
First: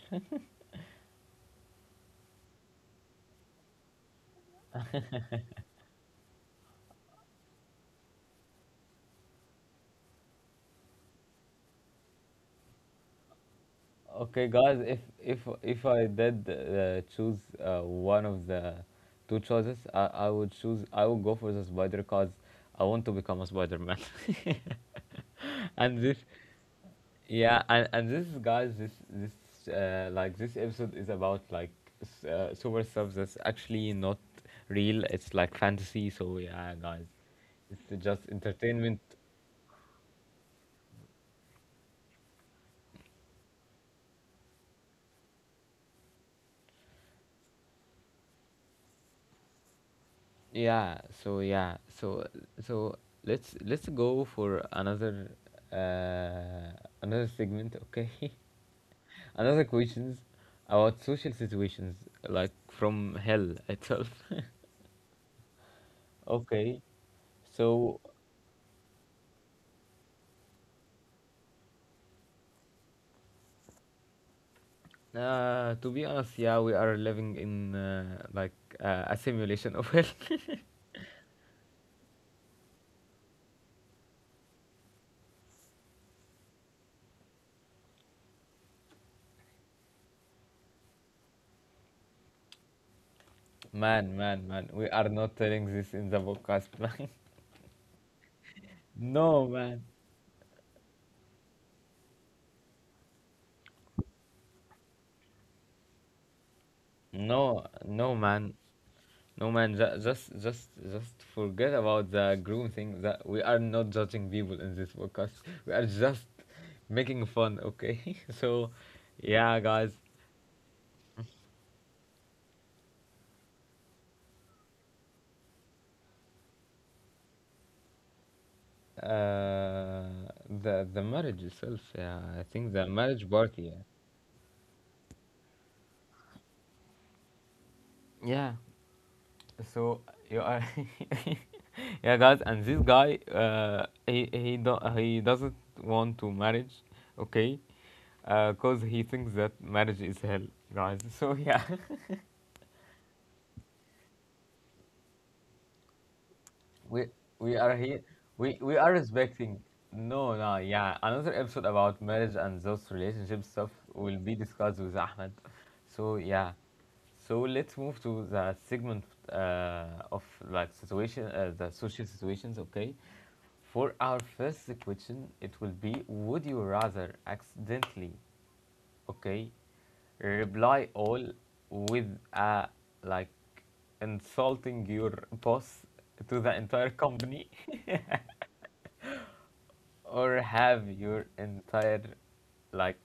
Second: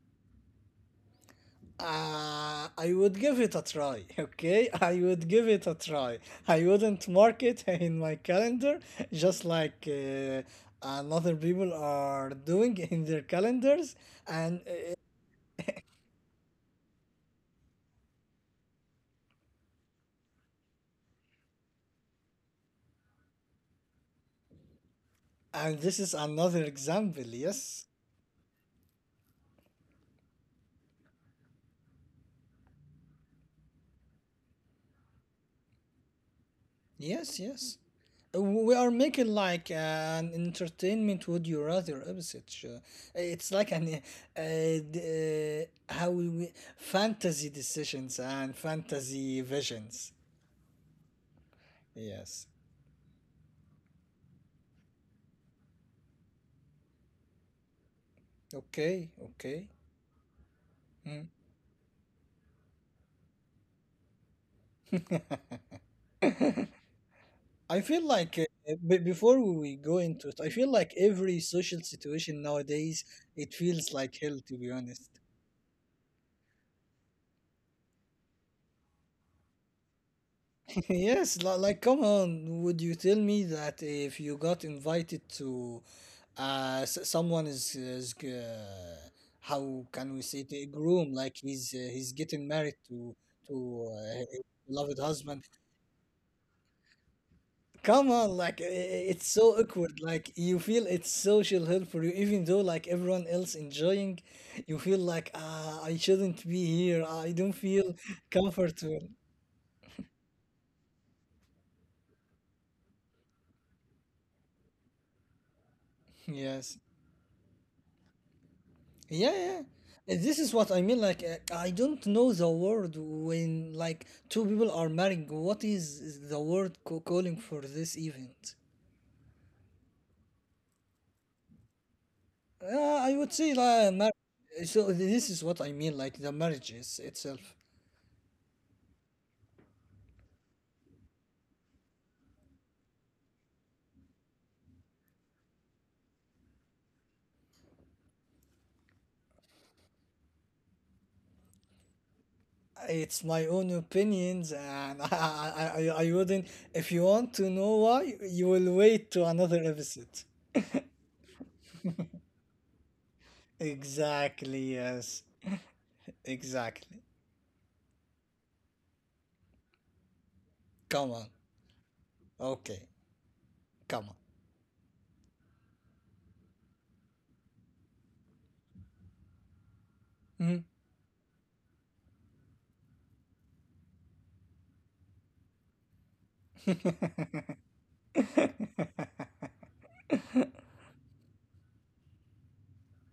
I would give it a try, okay? <laughs> I would give it a try. I wouldn't mark it <laughs> in my calendar just like another people are doing <laughs> in their calendars. Okay, And, guys, uh, if I did choose one of the two choices, I would choose, I would go for the spider because I want to become a Spider-Man. and <laughs> this And is this, another example, yeah, yes? And this is, guys, this like this episode is about like super stuff that's actually not real. It's like fantasy. So yeah, guys, Yes, yes. it's just We are entertainment. making like an entertainment would you rather episode. It's like an uh, d- how we fantasy decisions and fantasy visions. Yeah, so yeah, so Yes. so let's go for another uh another segment, okay? <laughs> Okay, okay. Another questions about Mm. social situations like from hell itself. <laughs> Okay. I feel So like b before we go into it, I feel like every social situation nowadays it feels like hell to be honest. To be honest, yeah, we are living in like a simulation of hell. <laughs> <laughs> Yes, like come on, would you tell me that if you got invited to someone is how can we say it, a groom, like he's getting married to Man, his man, man, beloved we are husband. not telling this in the podcast, <laughs> man. Come on, like it's so No, man. awkward. Like you feel it's social help for you, even though like everyone else enjoying, you feel like, ah, I shouldn't be here. Ah, I don't No, feel no, man. comfortable. No man, just forget about the groom thing. That we are not judging people in this podcast. <laughs> We are just Yes, making fun. Okay, <laughs> so yeah, yeah. yeah, guys, this is what I mean. Like I don't know the word when like two people are marrying. What is the word calling for this event? uh, the marriage itself. Yeah, I think the I marriage would say party. Yeah. like so this is what I mean. Like the marriage is itself. Yeah. So you are. <laughs> Yeah, guys, and this guy, he doesn't want to marriage, okay? Cause he thinks that marriage is hell, guys. <laughs> So yeah. It's my own opinions and <laughs> I wouldn't. If you we want to we know are here, why, you we will we are wait to another respecting. episode. No, yeah, another episode about marriage and those relationship stuff will be Exactly, discussed with yes. Ahmed. So yeah. Exactly. So let's move to the segment of like Come on. situation the social situations, Okay. okay? For Come on. our first question, it will be: would you rather accidentally okay Mhm. reply all with a like insulting your boss to the entire company, <laughs> <laughs> or have your entire like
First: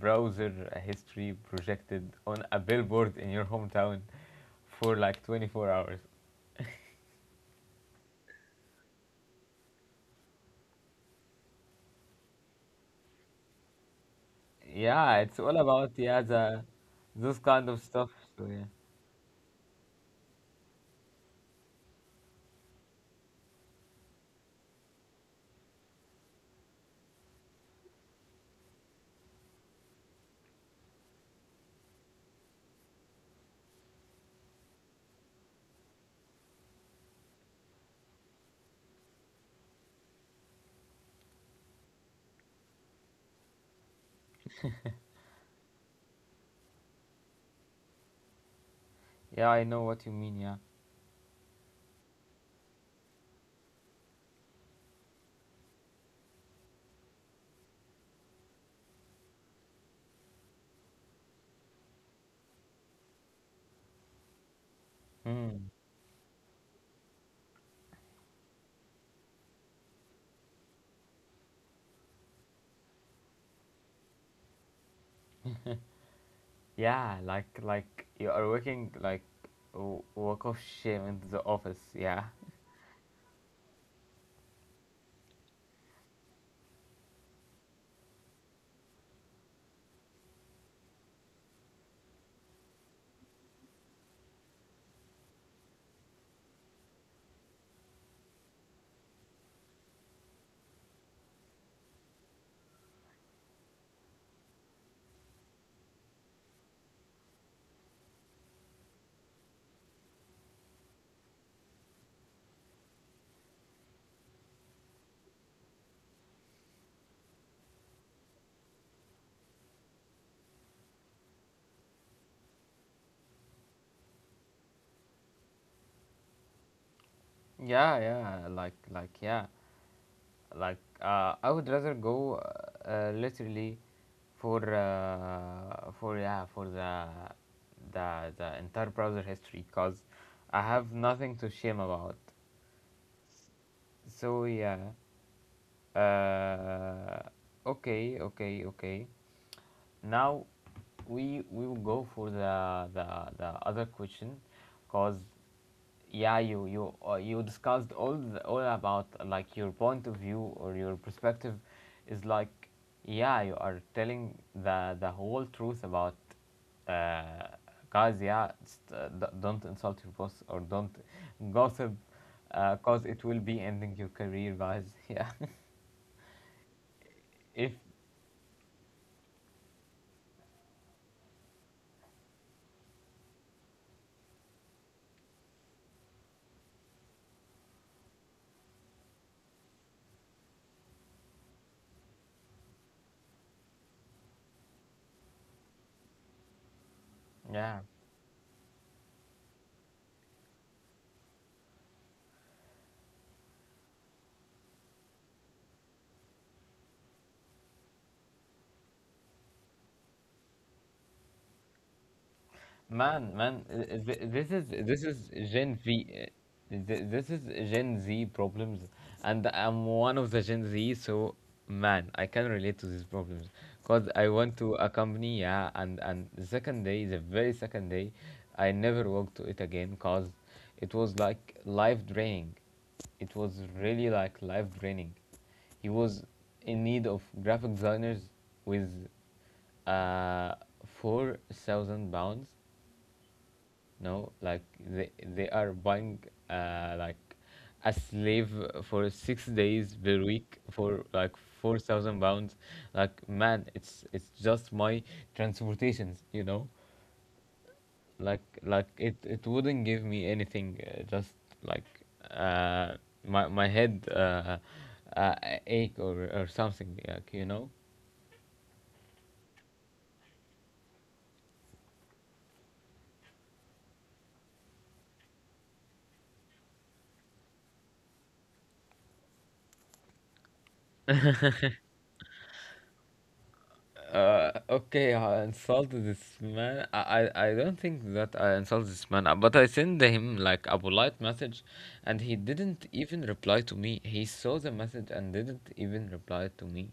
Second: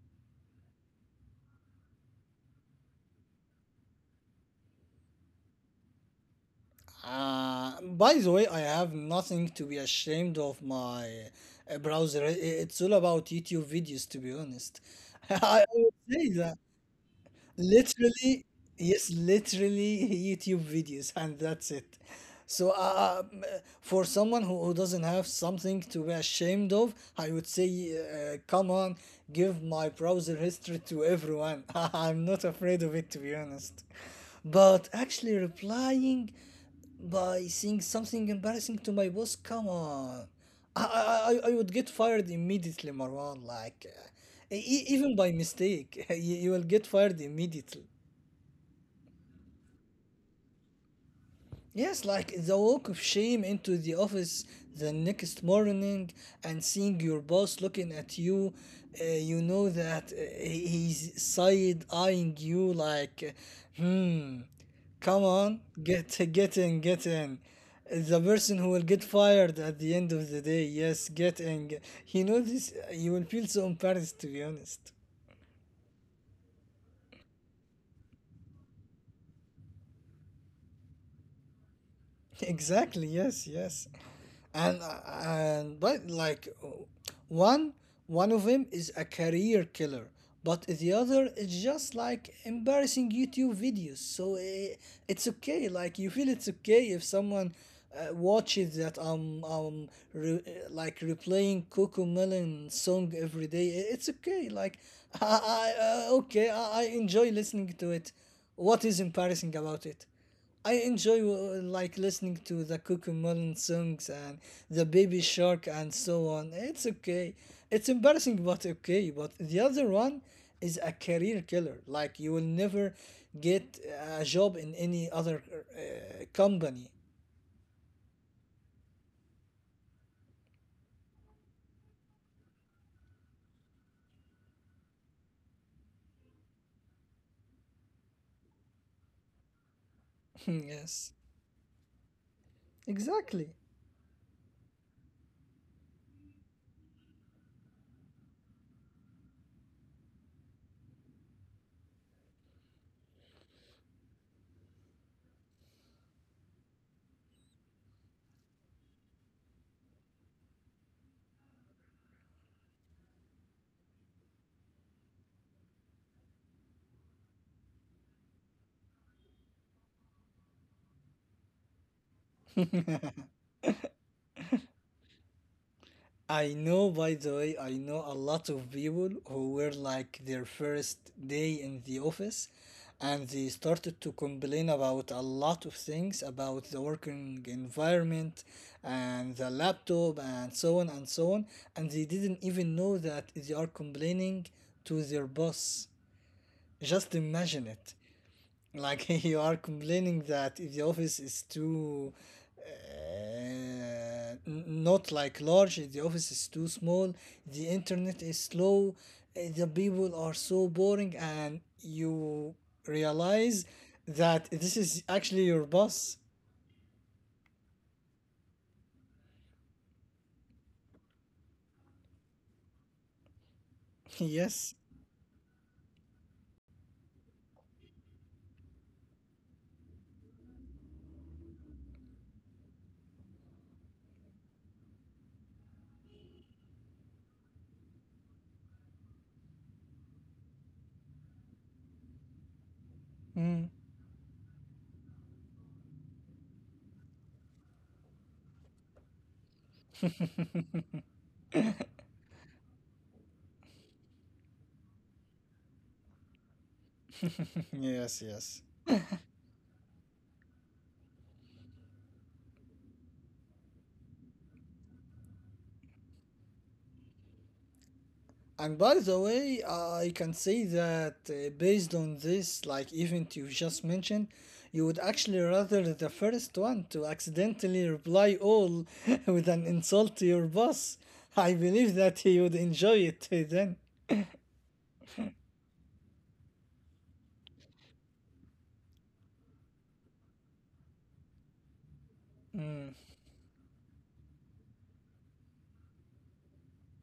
browser history projected on a billboard in your hometown for like 24 hours? By the way, I have nothing to be ashamed of my browser. It's all about YouTube videos, to be honest. Yeah, <laughs> it's all I about, would yeah, say that the those kind of stuff. So literally, yeah. yes, literally YouTube videos <laughs> and that's it. So for someone who doesn't have something to be ashamed of, I would say, come on, give my browser history to everyone. <laughs> I'm not afraid of it, to be honest. But actually replying by saying something embarrassing to my boss, come on, I would get fired immediately, Marwan. Like even by mistake, <laughs> you will get fired immediately. Yeah, I know what you mean, yeah. Yes, like the walk of shame into the office the next morning and seeing your boss looking at you, you know that he's side eyeing you like, hmm, come Mm. on, get in, get in. The person who will get fired at the end of the day, yes, get in. He knows this. You will feel so embarrassed, to be honest. Yeah, like you are working like walk of shame into the office, yeah. Exactly. Yes. Yes. And but like one one of them is a career killer, but the other is just like embarrassing YouTube videos. So it's okay. Like you feel it's okay if someone watches that like replaying Coco Melon song every day. It's okay. Like I, I okay. I enjoy listening to it. What is embarrassing about it? I enjoy like listening to the Cocomelon songs and the Baby Shark and so on. It's okay. It's embarrassing but okay. But the other one is a career killer. Like you will never get a job in any other company. Yeah, yeah, like, yeah, like, I would rather go literally for, yeah, for the entire browser history because <laughs> I have Yes, nothing to shame about. exactly. So, yeah, uh, okay, okay, okay. Now we will go for the other question, cause yeah you you discussed all the, all about like your point of view or your perspective is like yeah you are telling the whole truth about uh, guys yeah, just, don't insult your boss or don't gossip cause <laughs> it will be ending your career, guys. <laughs> Yeah. I know, by the way, If I know a lot of people who were like their first day in the office and they started to complain about a lot of things about the working environment and the laptop and so on and so on. And they didn't even know that they are complaining to their boss. Just imagine yeah. it. Like <laughs> you are complaining that if the office is too uh, n- not like large, if the office is too small, the internet is slow, the people are so boring, and you Man, man, realize that this this is is actually your Gen V, boss. This is Gen Z problems, and I'm one of the Gen Z, so man, I can relate to these problems, cause <laughs> I went to Yes. a company, yeah, and the second day, the very second day, I never walked to it again, cause it was like life draining, it was really like life draining. He was in need of graphic designers with uh, £4,000. Mm. No, like they are buying like a slave for 6 days per week for like £4,000. Like man, it's just my transportations, you know. <laughs> Yes, yes. Like it it wouldn't give me anything. Just like uh my my head uh ache or something, like, you know. And by the way, I can say that based on this, like event you just mentioned, you would actually rather the first one to accidentally reply all <laughs> with an insult to your boss. I believe that he would enjoy it then. Okay, I insulted this man. I don't think that I insulted this man, but I sent him like a polite message, and he didn't even reply to me. He saw the message and didn't even reply to me.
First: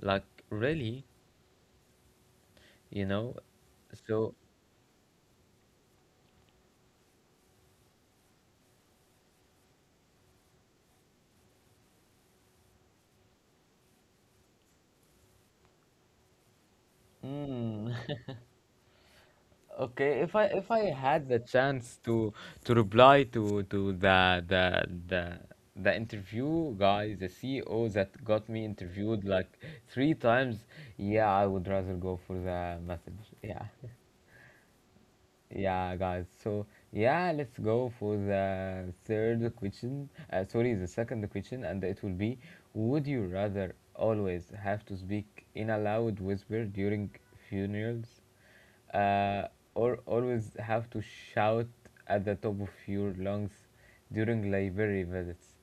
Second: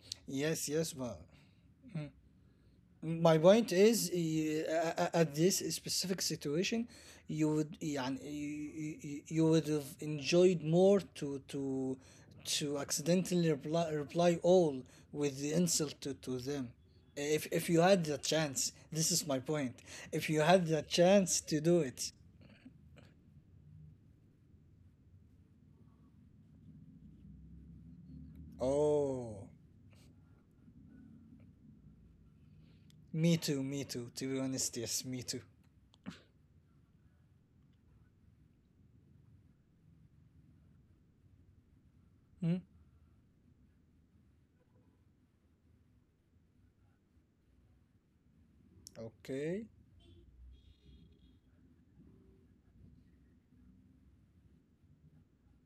Like, Yes, yes, really, ma. you know? My point is So, at this specific situation, you would يعني, you would have enjoyed more to accidentally reply all with the insult to them, if you mm, had the chance. This is my point. Okay, If if you I had if I the had the chance to do chance it. to reply to the interview guy, the CEO that got me interviewed Oh, like three times, yeah, I would rather go for the message. me too, Yeah. me too, to be honest. Yes, me too. Yeah, guys. So yeah, let's go for the third question. Sorry, the second question, and it will be: Hmm? would you rather always have to speak in a loud whisper during funerals, uh, Okay. or always have to shout at the top of your lungs during library visits?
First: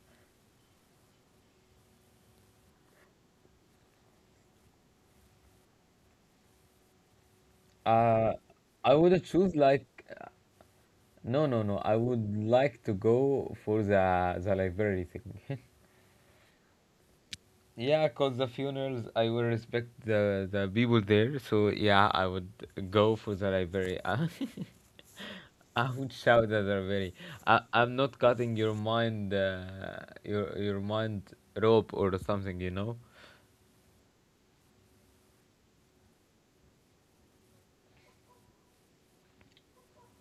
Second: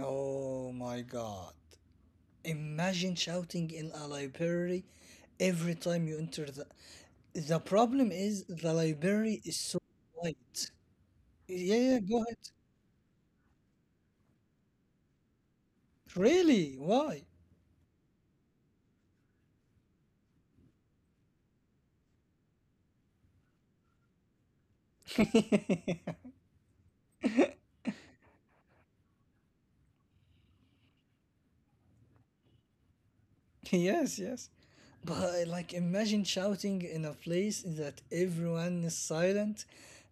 Oh my god. Imagine shouting in a library every time you enter the. The problem Uh, is the I would library choose is so like uh, white. no, no, Yeah, no. I yeah, go would ahead. like to go for the library thing. <laughs> Really? Why? Yeah, cause the funerals, I will respect the people there. So yeah, I would go for the library. <laughs> I would <laughs> shout at the library. I'm not cutting your mind, your mind rope or something, you know. Yes, yes. But like imagine shouting in a place that everyone is silent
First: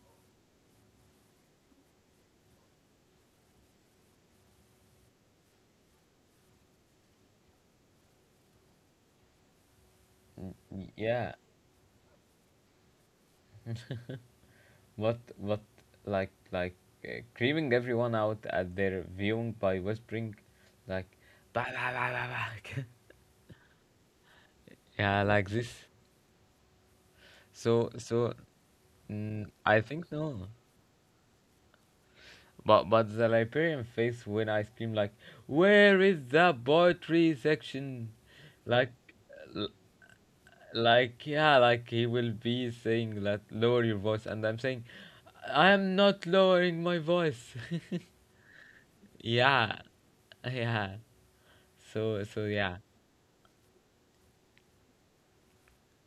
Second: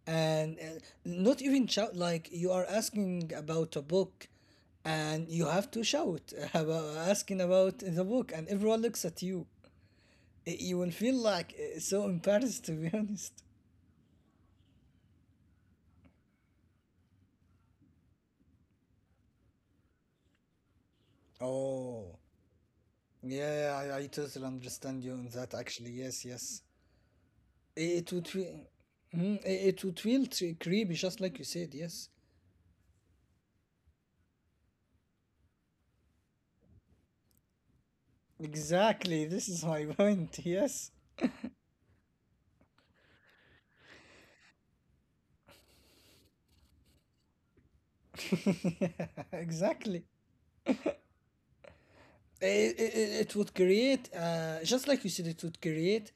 and not even shout, like you are asking about a book and you have to shout about asking about the book and everyone looks at you. You will feel Yeah, like so embarrassed to be <laughs> honest. But like creaming everyone out at their viewing by whispering, like, bah, bah, bah, Oh, bah, bah. yeah, I totally understand <laughs> you on Yeah, that, like this. actually. Yes, yes, So it would so, feel. Mhm, mm, it I would think feel no. Creepy, just like you said, yes. But the librarian face when I scream like, "Where is the poetry section?" Like, Exactly, this is l- my point, yes. like yeah, like he will be saying that lower your voice, and I'm saying, I am not lowering my voice. <laughs> <laughs> Yeah, Exactly. yeah. So it, yeah. it, it would create just like you said, it would create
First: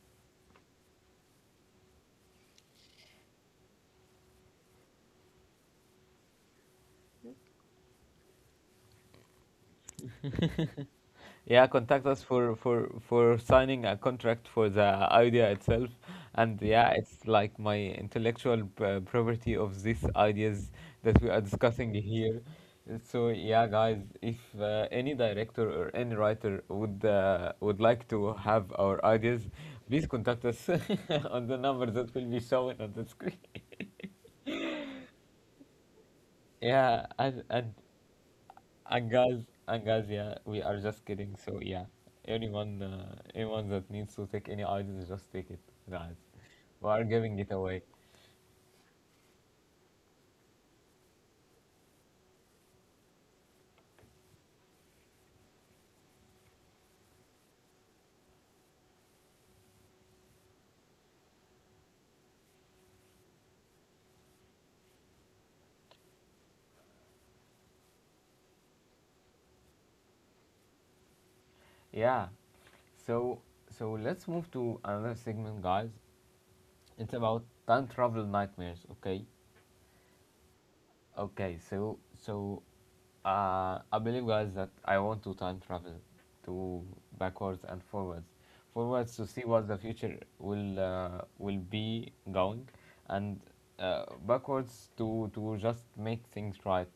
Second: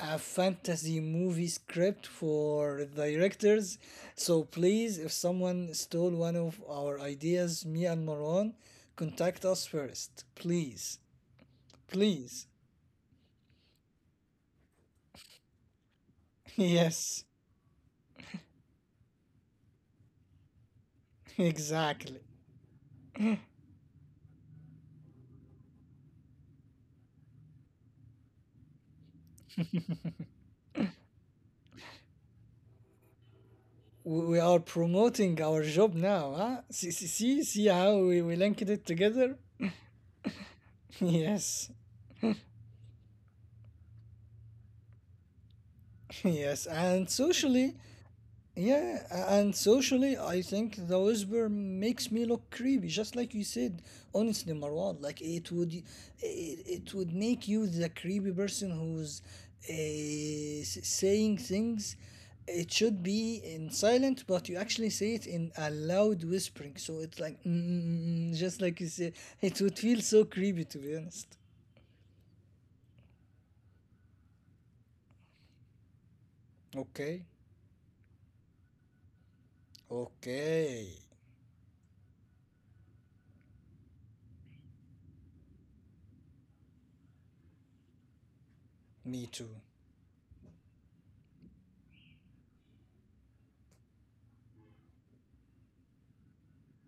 a fantasy movie script for directors. So please, if someone stole one of our ideas, me and Maron, contact us first, please, Yeah, contact us please. for for signing a contract for the idea itself, <laughs> and yeah, Yes, it's like my intellectual property of these ideas that we are discussing exactly. here. So yeah, guys, if any director or any writer would like to have our ideas, please contact us <laughs> on the number that will be shown on the screen. <laughs> We are promoting our job now, huh? See, see, Yeah, see, and see and how we linked it And together. guys, yeah, we are <laughs> just kidding. So Yes. yeah, anyone, anyone that needs to take any items, just take it, guys. <laughs> Yes, We are and giving it socially. away. Yeah, and socially, I think the whisper makes me look creepy, just like you said. Honestly, Marwan, like it would, it would make you the creepy person who's saying things. It should be in silent, but you actually say it in a loud whispering. So it's like, mm, mm, mm, mm, just like you said, it would feel so creepy, to be honest. Yeah. So so let's move to another segment, guys. It's Okay, about time travel nightmares. Okay. okay, Okay, so I believe guys that I want to time travel to backwards and forwards, forwards to me see too. what the future will be going, and backwards to just make things right.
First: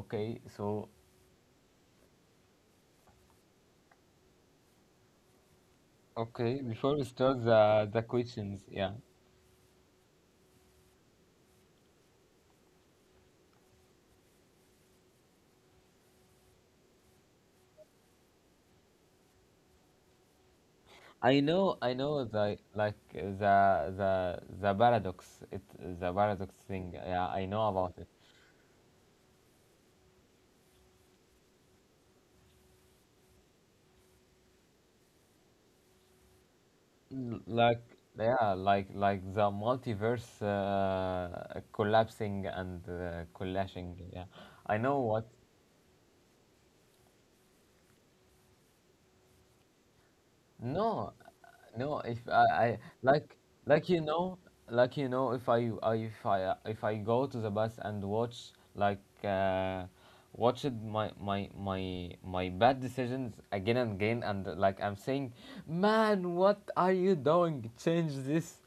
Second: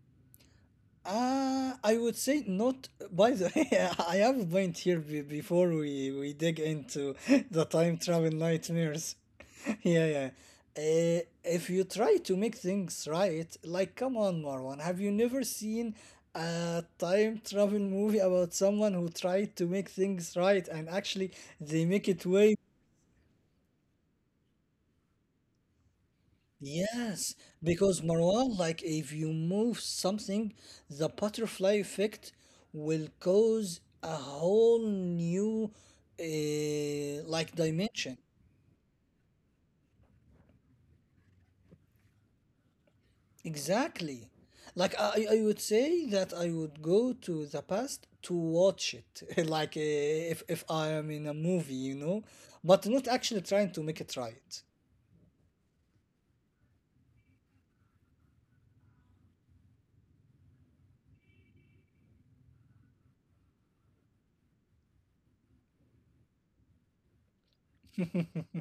Okay, so I would say not. By the <laughs> way, I have a point here be before we dig okay before we into start <laughs> the the time the travel questions, yeah. nightmares. <laughs> Yeah, yeah. If you try to make things right, like, come on, Marwan, have you never seen a time travel movie about someone who tried to make things right and actually they I make it know way. the like the the paradox, it the paradox thing. Yeah, Yes, I know about because, it. Marwan, like if you move something, the butterfly effect will cause a whole new like Like dimension. yeah like the multiverse collapsing and collashing yeah Exactly. I Like know what I would say that I would go to the past to watch it, <laughs> like if I No, am in a movie, you no. If know, I, I but not like, actually trying to like you make it know, right. like you know, if I, I if I if I go to the bus and watch like watched my bad decisions again and again, and like I'm saying, man, what are you doing? Change this.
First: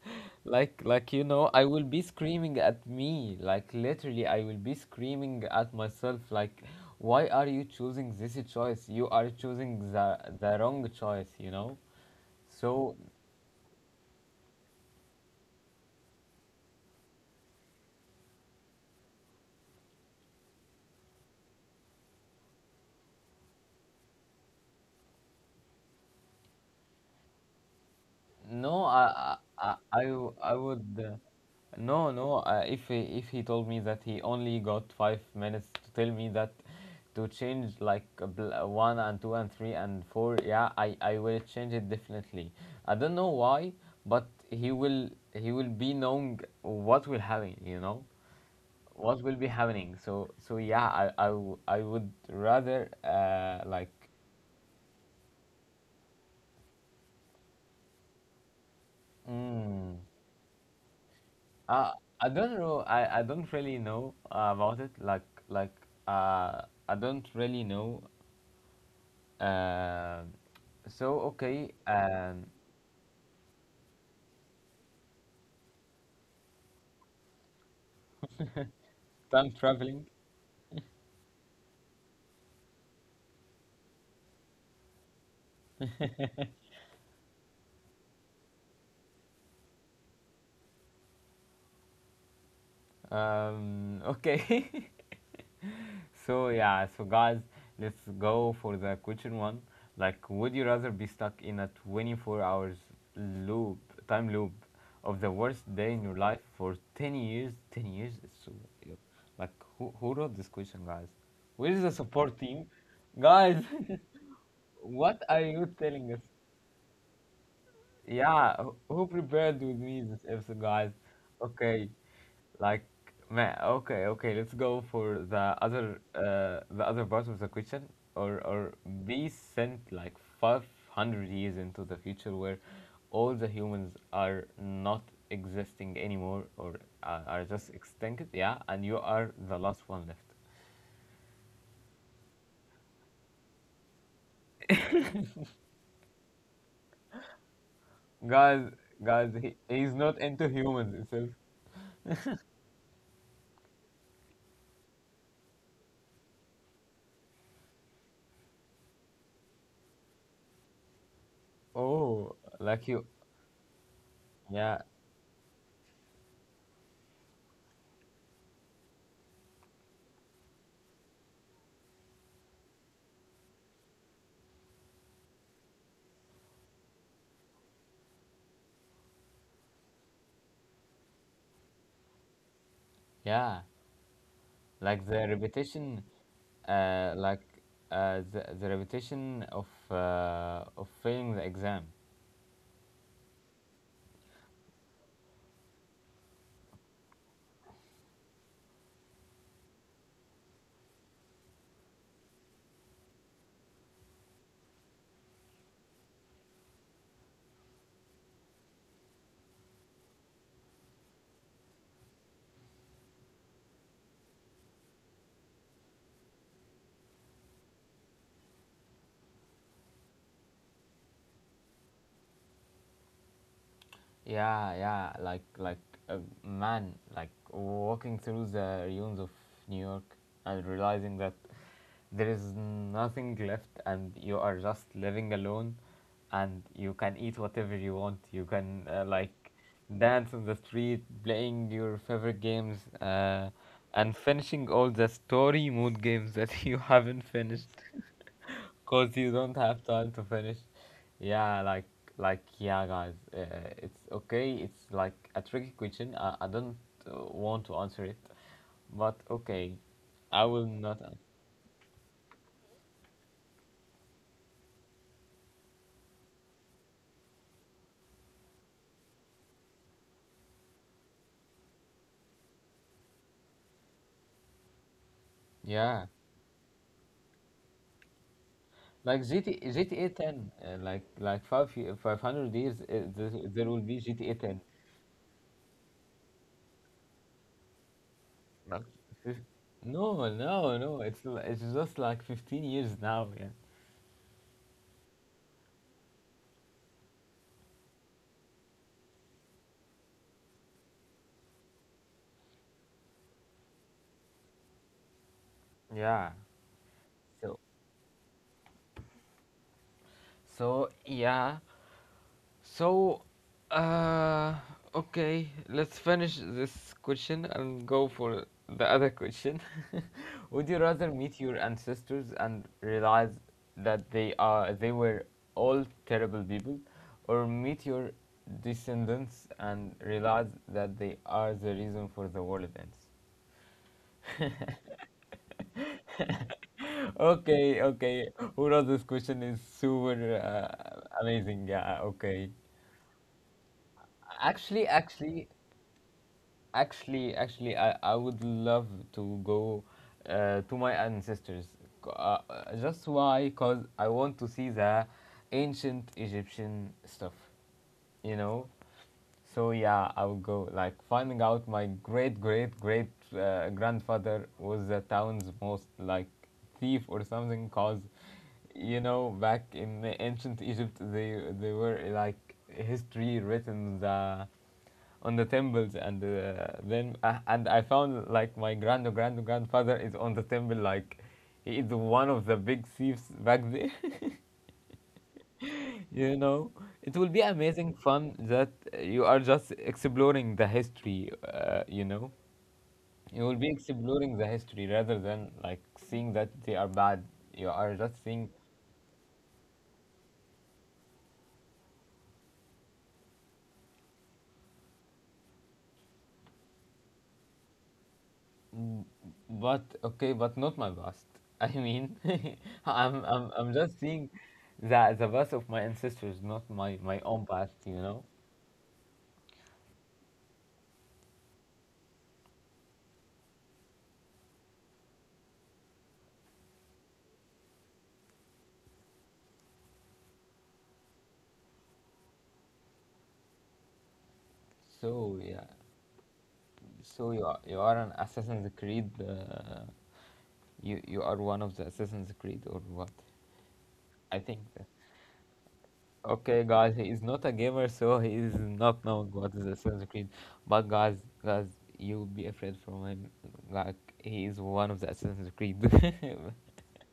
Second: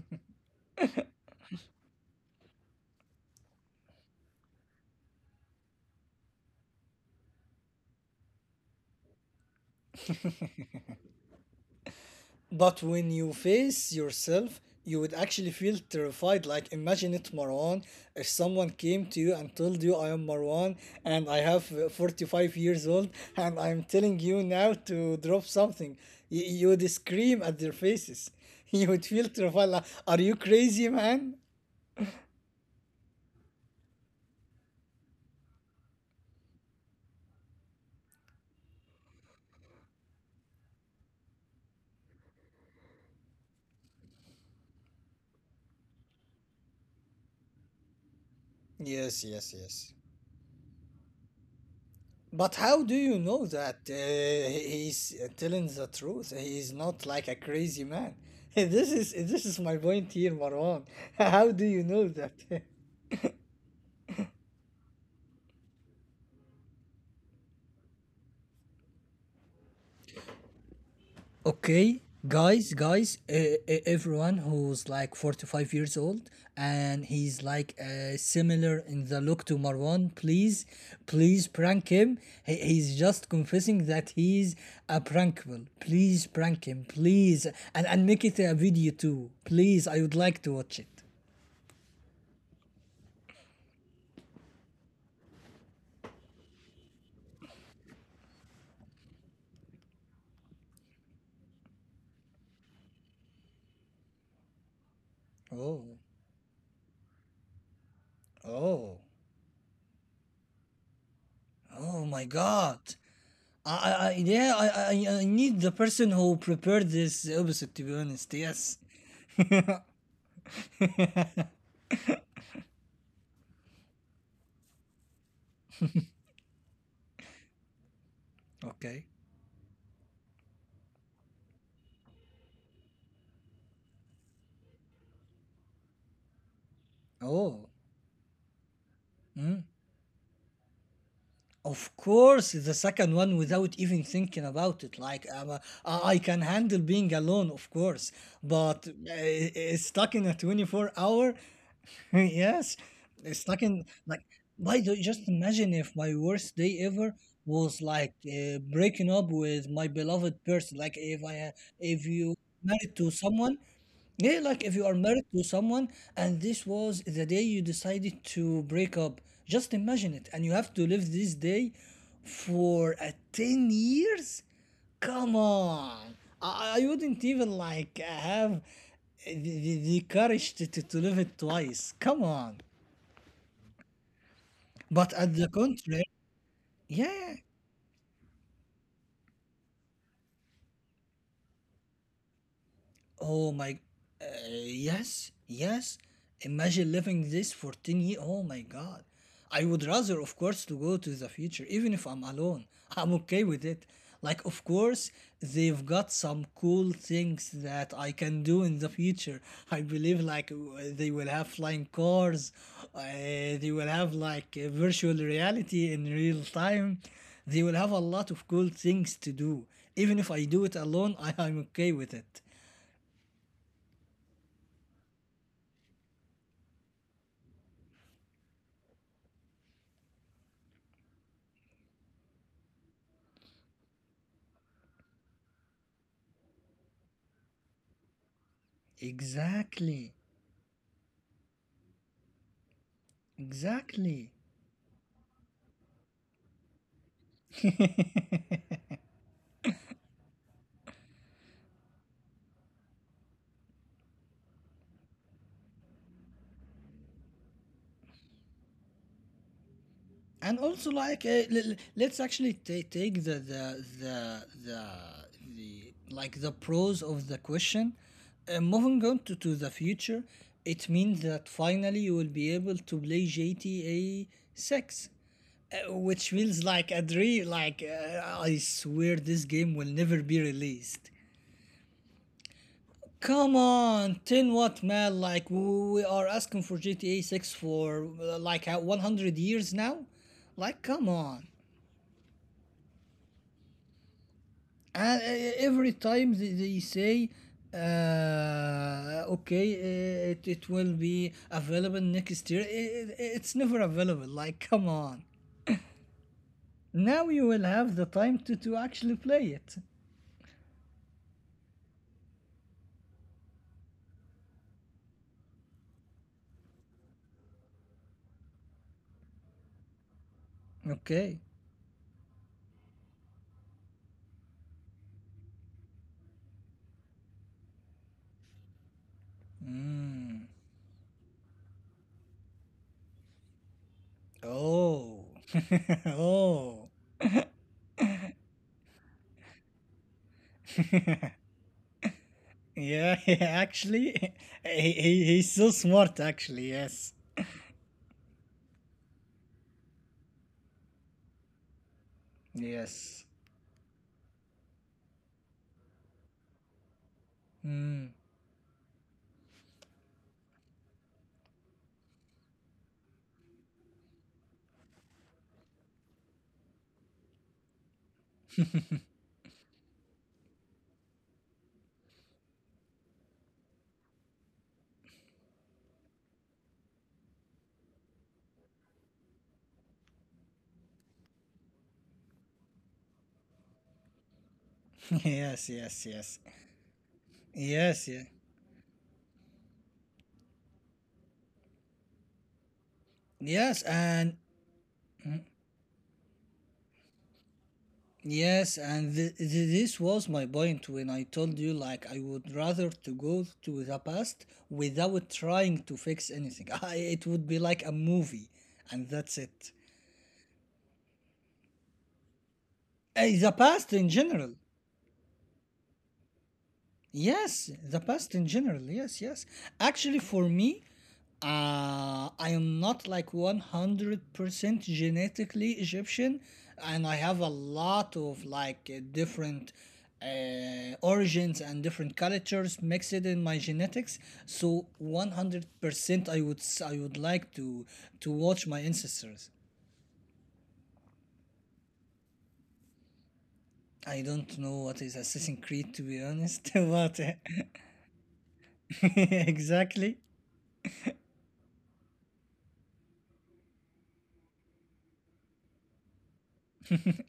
You know, I will be screaming at me. Like literally, I will be screaming at myself. Like, why are you choosing this choice? You are choosing the wrong choice, you know. But So when you face yourself, you would actually feel terrified. Like, imagine it, Marwan. If someone came to you and told you, I am Marwan and I have 45 years old, and I'm telling you now to drop something, you would scream at their faces. <laughs> You no, would feel terrified. Like, are you I crazy, would man? no no. If he told me that he only got 5 minutes to tell me that to change like one and two and three and four, yeah, I will change it definitely. I don't know why, but he will be knowing what will happen, you know. What Yes, will be yes, yes. happening, yeah I would But rather how do you know that like he- he's telling the truth? He's not like a crazy man. <laughs> This is my mm, point here, Marwan. <laughs> How do you uh, know I that? don't <laughs> know I don't really know about it like uh I don't really know um so okay Okay, guys, everyone who's like 45 years old and he's like similar in the look to time traveling Marwan, please, please prank him. He's just confessing that he's a prankable. Please <laughs> prank him, please. And make it a video too. Please, I would like to watch it. Okay. <laughs> So yeah, so guys, let's go for the question one. Like, would you rather be stuck in a 24 hours loop, time loop, of the worst Oh, day in your life for 10 years? 10 years? It's so, oh, like, who wrote this question, guys? Where is the oh my support team? god. Guys, <laughs> I yeah, I what are need the you person telling us? who prepared this episode, to be honest. Yeah, Yes. who prepared with me this episode, guys? Okay, like man, okay, okay, let's go for the other part of the question or Okay. be sent like 500 years into the future where all the humans are not existing anymore or are Oh, just extinct, yeah, and you are the last one left. of course, the second one, without even thinking about it. Like I can handle being alone, of course, Guys, but guys, he's stuck not in a into twenty-four humans hour, itself. <laughs> yes, stuck in like. By the, just imagine if my worst day ever was like breaking up with my beloved person. Like if I if you Oh, married like to you, someone, yeah, like if you yeah, are married to someone and this was the day you decided to break up, just imagine it. And you have to live this day for 10 years? Come on. I wouldn't even like have the courage to, to live it twice. Come on. yeah. Like But the at the contrary, repetition uh, yeah. like the repetition of failing the exam. Oh my, uh, yes, yes. Imagine living this for 10 years. Oh my God. I would rather, of course, to go to the future, even if I'm alone. I'm okay with it. Like, of course, they've got some cool things that I can do in the future. I believe, like, they will have flying cars, they will have, like, virtual reality in real time. They will have a lot of cool things to do. Even if I do it alone, I'm okay with it. Yeah, yeah, uh, man, like walking through the ruins of New York and realizing that there is nothing left and you are just living alone and you can eat whatever you want. You can like Exactly. dance on the street, playing your favorite games and Exactly. finishing all the story mode games that <laughs> you haven't <laughs> finished. Cause you don't have time to finish. Yeah, yeah, guys. It's okay. It's like a tricky question. I don't want to answer it, but okay, And I will also not. like let's actually ta take the the the like the pros of the question, moving on to the future. It means that finally you will be able to play gta 6, Yeah, which feels like a dream, like I swear like this game will GTA never be 10. Released. Like five five hundred years. Come There will be on, GTA 10 10. what, man? Like we are asking for GTA 6 for like Like 100 fif- years now? Like come no. On. It's just like 15 years now. Yeah. And every time they say okay, it will be available next year. It's never available. Like come on. Yeah. Now you will So have the time to actually play it. so yeah. So, uh, okay, let's finish this question and go for the other question. <laughs> Would you rather Okay. meet your ancestors and realize that they were all terrible people, or meet your descendants and Mm. realize that they are the reason for the world events? <laughs> Oh. <laughs> Oh. Okay, okay. Who wrote this question is super amazing. Yeah, okay. Yeah, <laughs> actually, Actually, actually, he's so smart, actually, yes. Actually, I would love to go to my ancestors. Just Yes. why? Because I want to see the ancient Egyptian stuff, Mm. you know? So, yeah, I would go. Like, finding out my great, great, great grandfather was the town's most, like, thief or something, because, you know, back in the ancient Egypt, they were, like, history written the on the temples and then and I found like my grandfather is on the temple like he is one of the big thieves back there. <laughs> Yes, yes, <laughs> yes. You know it will be amazing Yes, yeah. fun that you are just exploring the history. You know you will be Yes, and exploring the history rather than like seeing that they are bad. You are just seeing. yes, and this was my point when I told you like I would rather to go to the past without trying to fix anything. <laughs> I, it would be like a movie, and Mm, that's it. but okay, but not my past. I mean, <laughs> Eh, the I'm past just in seeing general. the past of my ancestors, not my own Yes, past, the you know. past in general. Yes, yes. Actually, for me, I am not like 100% genetically Egyptian, and I have a lot of like different origins and different cultures mixed in my genetics. So So yeah, 100%, I would I would so like you are an to watch my Assassin's Creed. ancestors. You you are one of the Assassin's Creed or what? I I don't think know that. what is Assassin's Creed, to be honest, <laughs> Okay, guys, but he is not a gamer, so <laughs> he is not knowing what is <laughs> exactly. Assassin's Creed. But guys, guys, you'll be afraid from him. Like he is one of the Assassin's Creed.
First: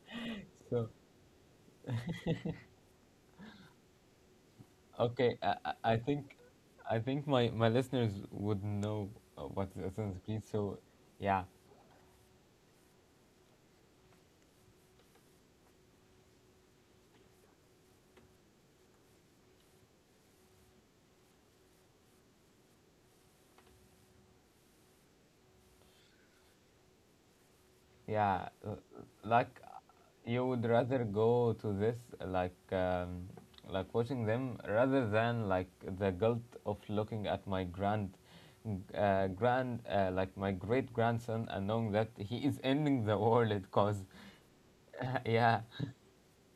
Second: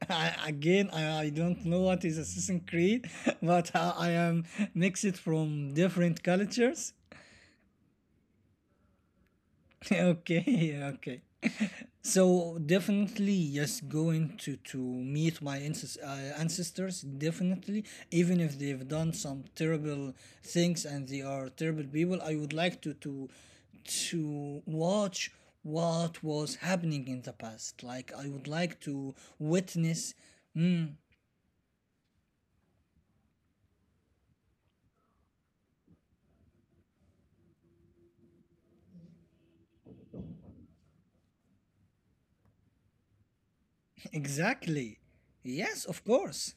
<laughs> So. again, I don't know what is Assassin's <laughs> Creed, <laughs> but I am mixed Okay, I from I different think cultures. I think my, my listeners would know what is <laughs> Assassin's Creed. Okay, So, yeah, okay. yeah, <laughs> So definitely, yes, going to meet my ancestors. Definitely, even if they've done some terrible things and they are terrible people, I would like to watch what was happening in the past. Like I would yeah, like to like witness, you would mm, rather go to this like um, like watching them rather than like the guilt of looking at my grand like my great grandson and knowing that he is ending the world because exactly. <laughs> yeah, Yes, of course.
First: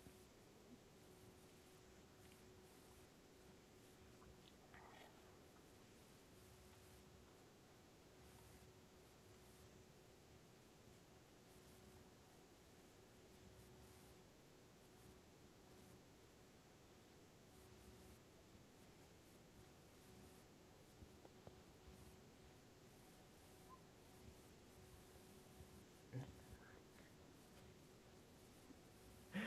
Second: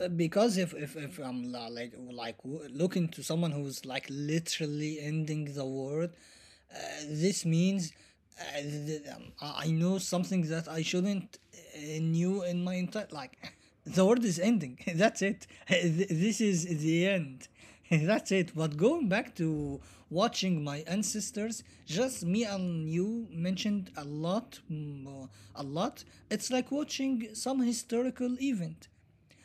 Because if I'm like looking to someone who's like literally ending the world, this means I know something that I shouldn't knew in my entire, like <laughs> the world is ending. <laughs> That's it. <laughs> This is the end. <laughs> That's it. But going back to watching my ancestors, just me and you mentioned a lot, mm, a lot. It's like watching some historical event.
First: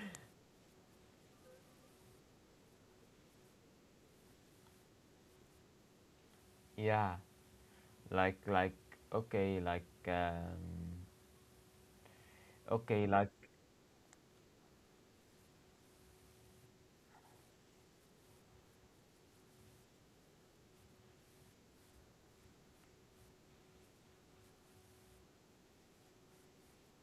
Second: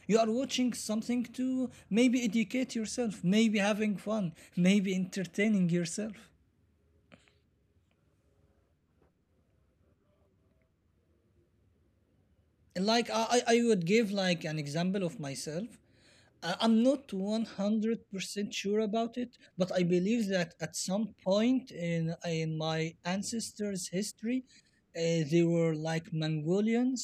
You are watching something to maybe educate yourself, maybe having fun, <laughs> maybe entertaining yourself, yeah, like like okay, okay, like like I would give like an example of myself. I- I'm not 100% sure about it, but I believe that at some point in my ancestors' history, they were like Mongolians.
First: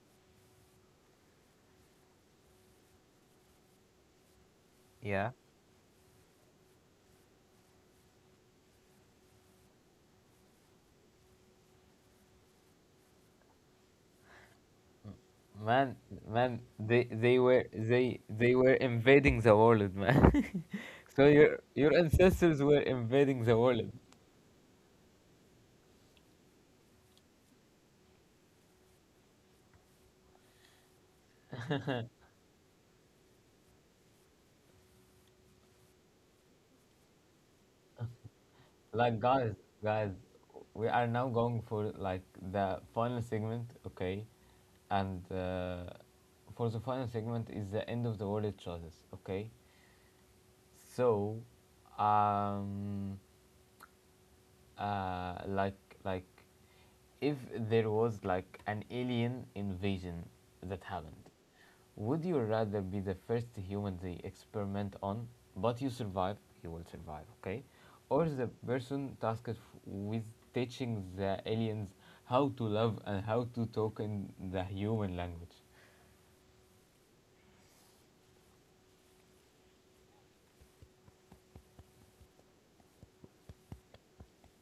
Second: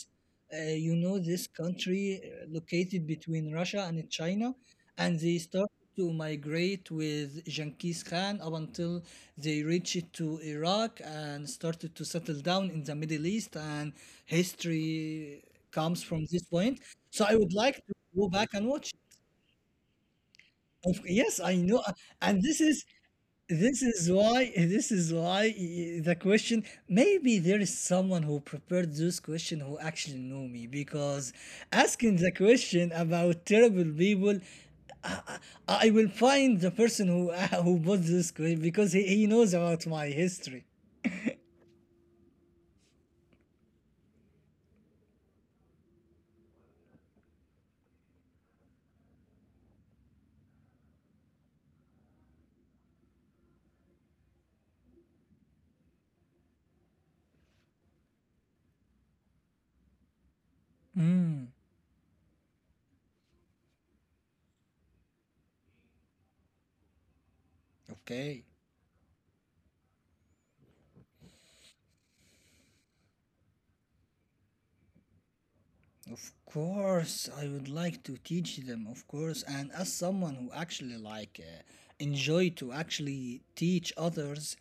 You know, this country located between Russia and China, and yeah. they started to migrate with Genghis Khan up until they reached to Iraq and started to settle down in the Middle East, and history Man, comes from this point. So I would like to go back they and were watch, invading the world, man. of <laughs> So yes, I know, your and this ancestors were is invading the world. This is why the question, maybe there is someone who prepared this question who actually know me, because asking the question about terrible people, I, I I will find the person who <laughs> who bought this question because Like he guys, knows about my guys, history. we are now going for like the final segment, okay? And for the final segment is the end of the world choices, okay? So, um, like like if there was like an alien invasion that happened, Mm, would you rather be the first human they experiment on but you survive? You will survive, okay, or okay. the person tasked with teaching the aliens how to love and how to talk in the human language? Of course, I would like to teach them, of course. And as someone who actually like enjoy to actually teach others,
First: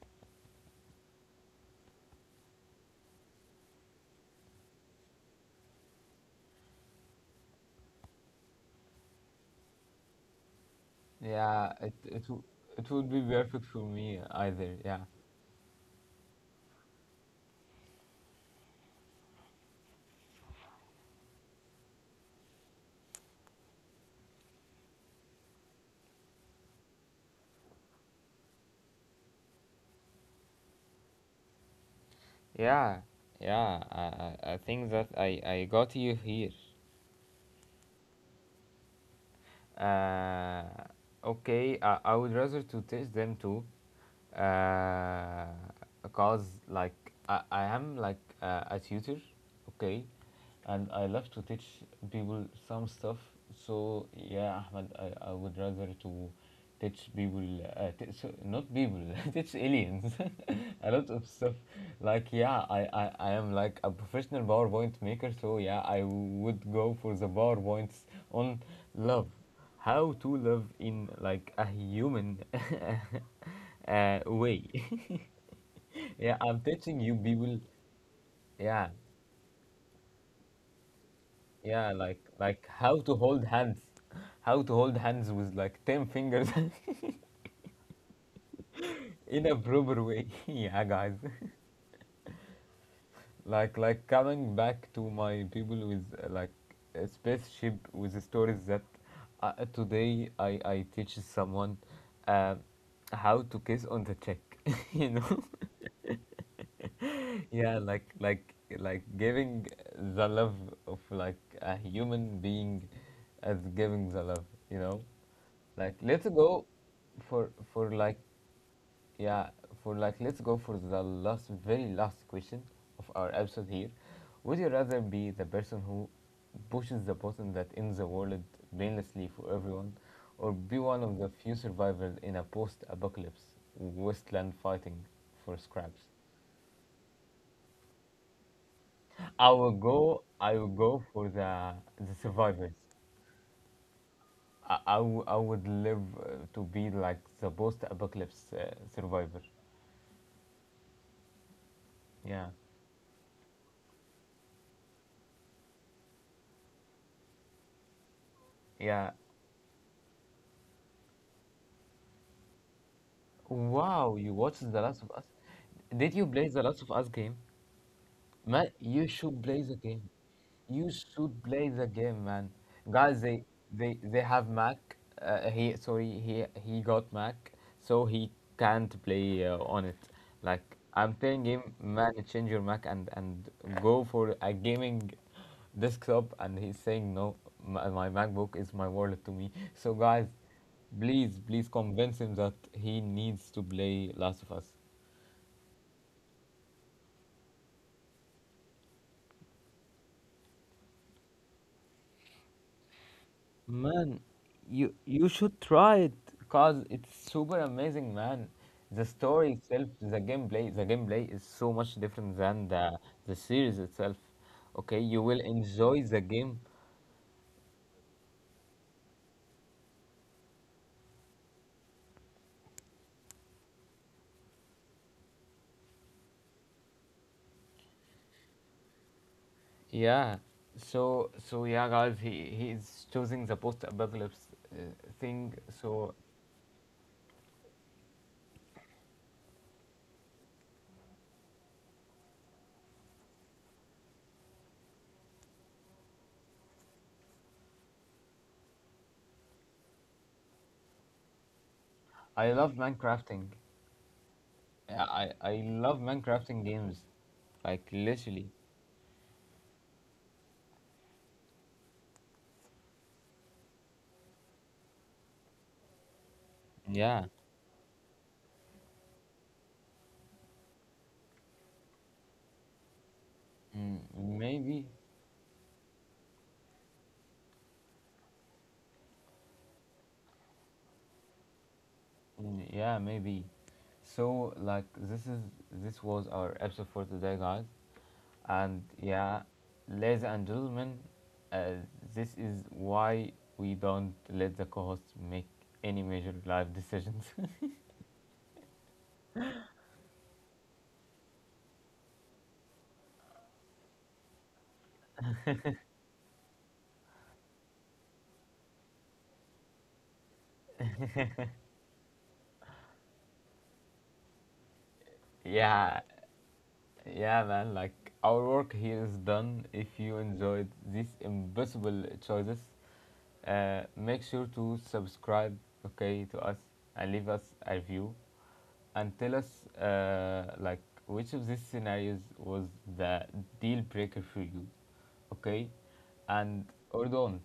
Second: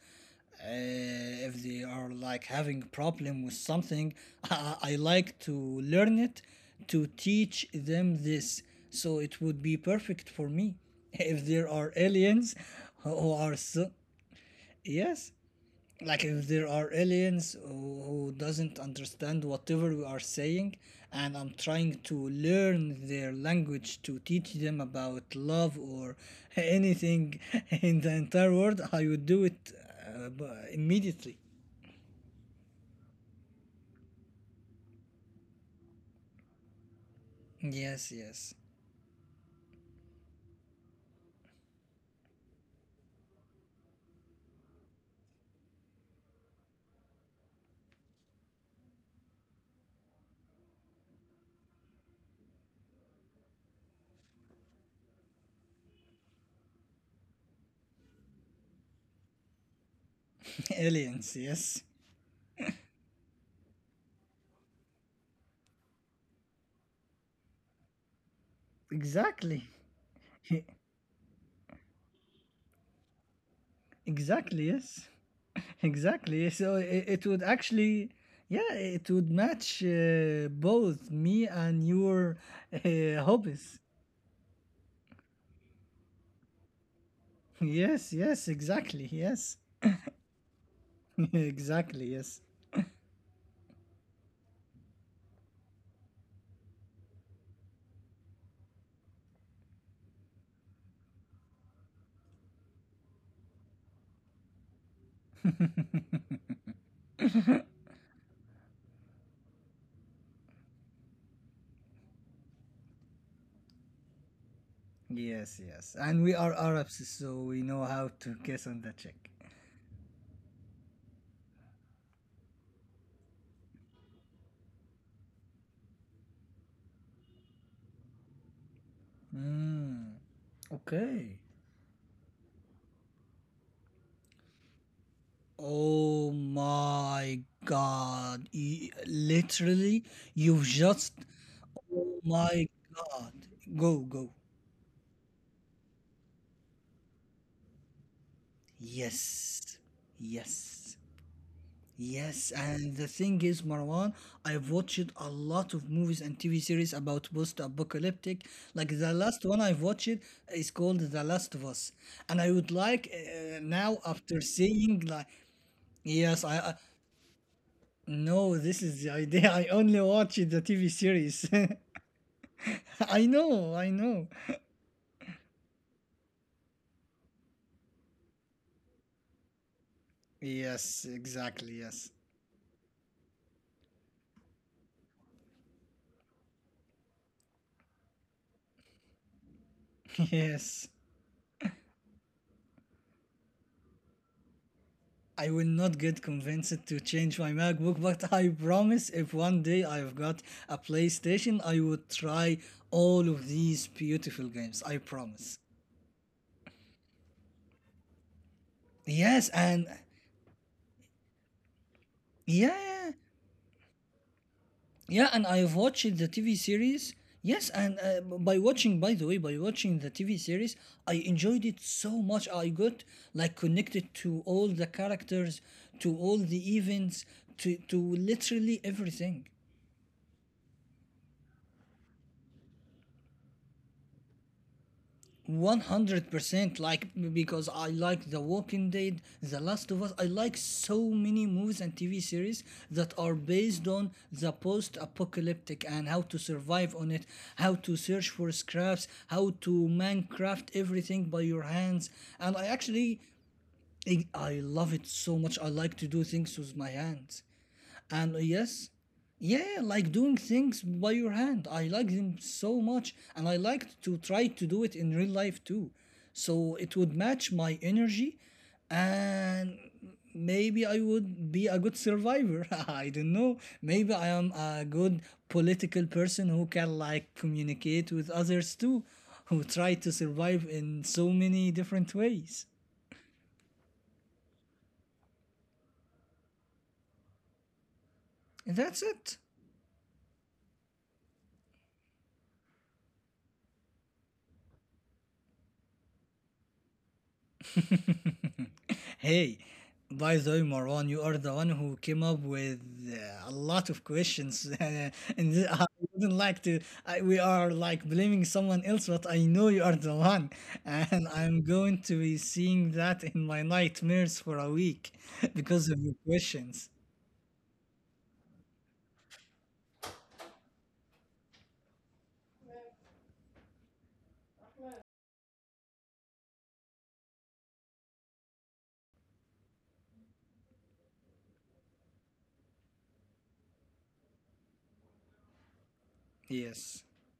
if they are like having problem with something, <laughs> I like to learn it to teach them this. So it would be perfect for me <laughs> if there Yeah are aliens it would be who are perfect for so, me either. Yeah, yes, like if there are aliens who doesn't understand whatever we are saying, and I'm trying to learn their language to teach them about love or anything, <laughs> in the entire world, I would do it immediately. yeah, yeah I think that I got you here. Yes, yes. Uh, okay, I would rather to taste them too, uh, cause like I am like a tutor, okay, and I love to teach people some stuff. So yeah, Ahmed, I would rather to teach people so not people <laughs> teach aliens <laughs> <laughs> a lot of Aliens, stuff. yes. Like yeah, I am like a professional PowerPoint maker, so yeah I would go for the PowerPoints on love, Exactly. how to love <laughs> in like a human <laughs> Exactly, way. yes. <laughs> Yeah, Exactly, I'm so teaching you it would people. actually, yeah, Yeah, it would match both me and yeah, your, how to hold hands, hobbies. how to hold hands with like ten fingers Yes, yes, exactly. <laughs> in a Yes, proper way. <laughs> Yeah, guys. <laughs> exactly. Yes, <laughs> coming back to my people with like a spaceship with the stories that today I teach someone uh, how to kiss on the cheek. <laughs> You know. <laughs> Yeah giving the love of like a human being as giving the love, you know. yes, Like yes. And let's we are go Arabs, so we know for how like to guess on the check. yeah, for like let's go for the last very last question of our episode here. Would you rather be the person who pushes the button that ends the world painlessly for everyone Mm, or be one of the okay. few survivors in a post-apocalypse wasteland fighting for scraps? Oh my God. Literally, I will you've go just. for the Oh my survivors. God. Go, go. I would live to be like the post-apocalypse survivor. Yes, yes. Yeah, Yes, and the thing is, Marwan, I've watched a lot of movies and TV series about post-apocalyptic. Like yeah. the last one I've watched is called The Last of Us, and I would like now Wow, you after watched The seeing Last of Us? like Did you yes, play The I Last of Us game? no, Man, this is you the should idea. <laughs> play I the only game. watched the You TV should series. <laughs> play the game, man. Guys, I know, I they know. have Mac. He Sorry, he got Mac, so he can't play on it. Like Yes, I'm telling him, exactly. Yes, man, change your Mac and go for a gaming desktop, and he's saying no. My MacBook is my wallet to me. So guys, <laughs> yes. Please convince him that he needs to play Last of Us. I will not get convinced to change my MacBook, but I promise if one day I've got a PlayStation, I would try all of these Man, beautiful games. I you should promise. try it because it's super amazing, man. The story Yes, itself, and the gameplay is so much different than yeah, yeah, the series itself. Okay, you yeah, will and I've enjoy the watched the TV game. series. Yes, and by watching, by the way, by watching the TV series, I enjoyed it so much. I got like connected to all the characters, to all the events, to literally everything. Yeah. Yeah, guys, he is choosing the post-apocalypse uh, thing. So 100%, like because I like the walking dead, the last of us, I like so many movies and tv series that are based on the post-apocalyptic and how to survive on it, how to search for scraps, how to mancraft everything by your hands. I And I love actually, Minecrafting. I love Yeah, it so I much, I like love to do things Minecrafting with my games, hands. like And literally. yes, yeah, like doing things by your hand. I like them so much, and I liked to try to do it in real life too. So it would Yeah. match my energy, and maybe I would be a good survivor. <laughs> I don't know. Mm, Maybe I am a maybe. good political person who can like communicate with others too, who try to survive in so many different Mm, ways. yeah, maybe. So like this is this was our episode for today, guys. And That's it. yeah, ladies and gentlemen, uh, this is why we don't let the co-hosts make any major life decisions. Hey, by the way, Marwan, you are the one who came up with a lot of questions, <laughs> and I wouldn't like to. I, we are like blaming someone else, but I know you are the one, <laughs> and I'm going to be seeing that in my nightmares for a week <laughs> <laughs> because Yeah, of your questions. yeah, man, like our work here is done. If you enjoyed these impossible choices, make sure to subscribe, okay, to us and leave us a review and tell us like which of these scenarios was the deal breaker for you, okay, and or Yes, don't.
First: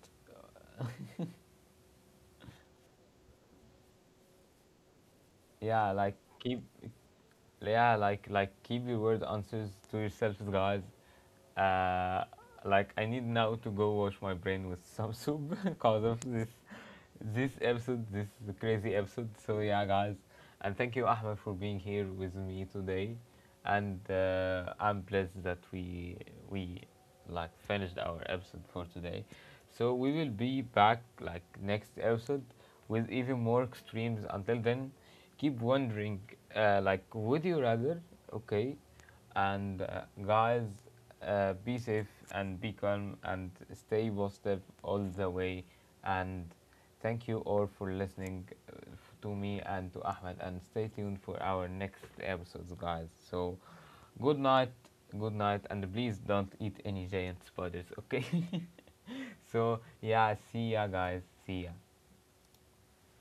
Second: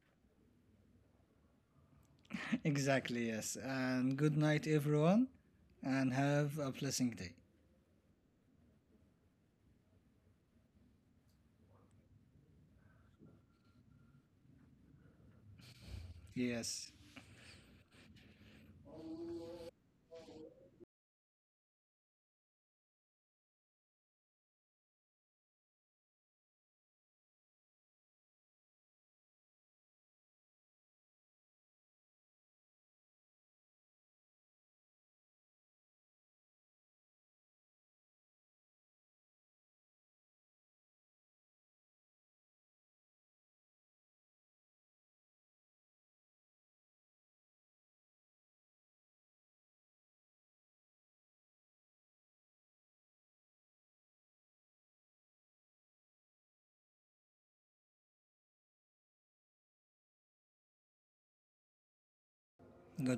exactly. Yes, and good night, everyone, Yeah, and like have keep a blessing day. yeah like keep your word answers to yourselves, guys. uh I need now to go wash my brain with some soup <laughs> because of Yes. this episode, this crazy episode. So yeah guys, and thank you Ahmed for being here with me today, and I'm blessed that we like finished our episode for today. So we will be back like next episode with even more extremes. Until then, keep wondering, like, would you rather? Okay, and guys, be safe and be calm and stay positive all the way. And thank you all for listening to me and to Ahmed. And stay tuned for our next episodes, guys. So, good night, good night, and please don't eat any giant spiders, okay? <laughs> So, yeah, see ya, guys. See ya.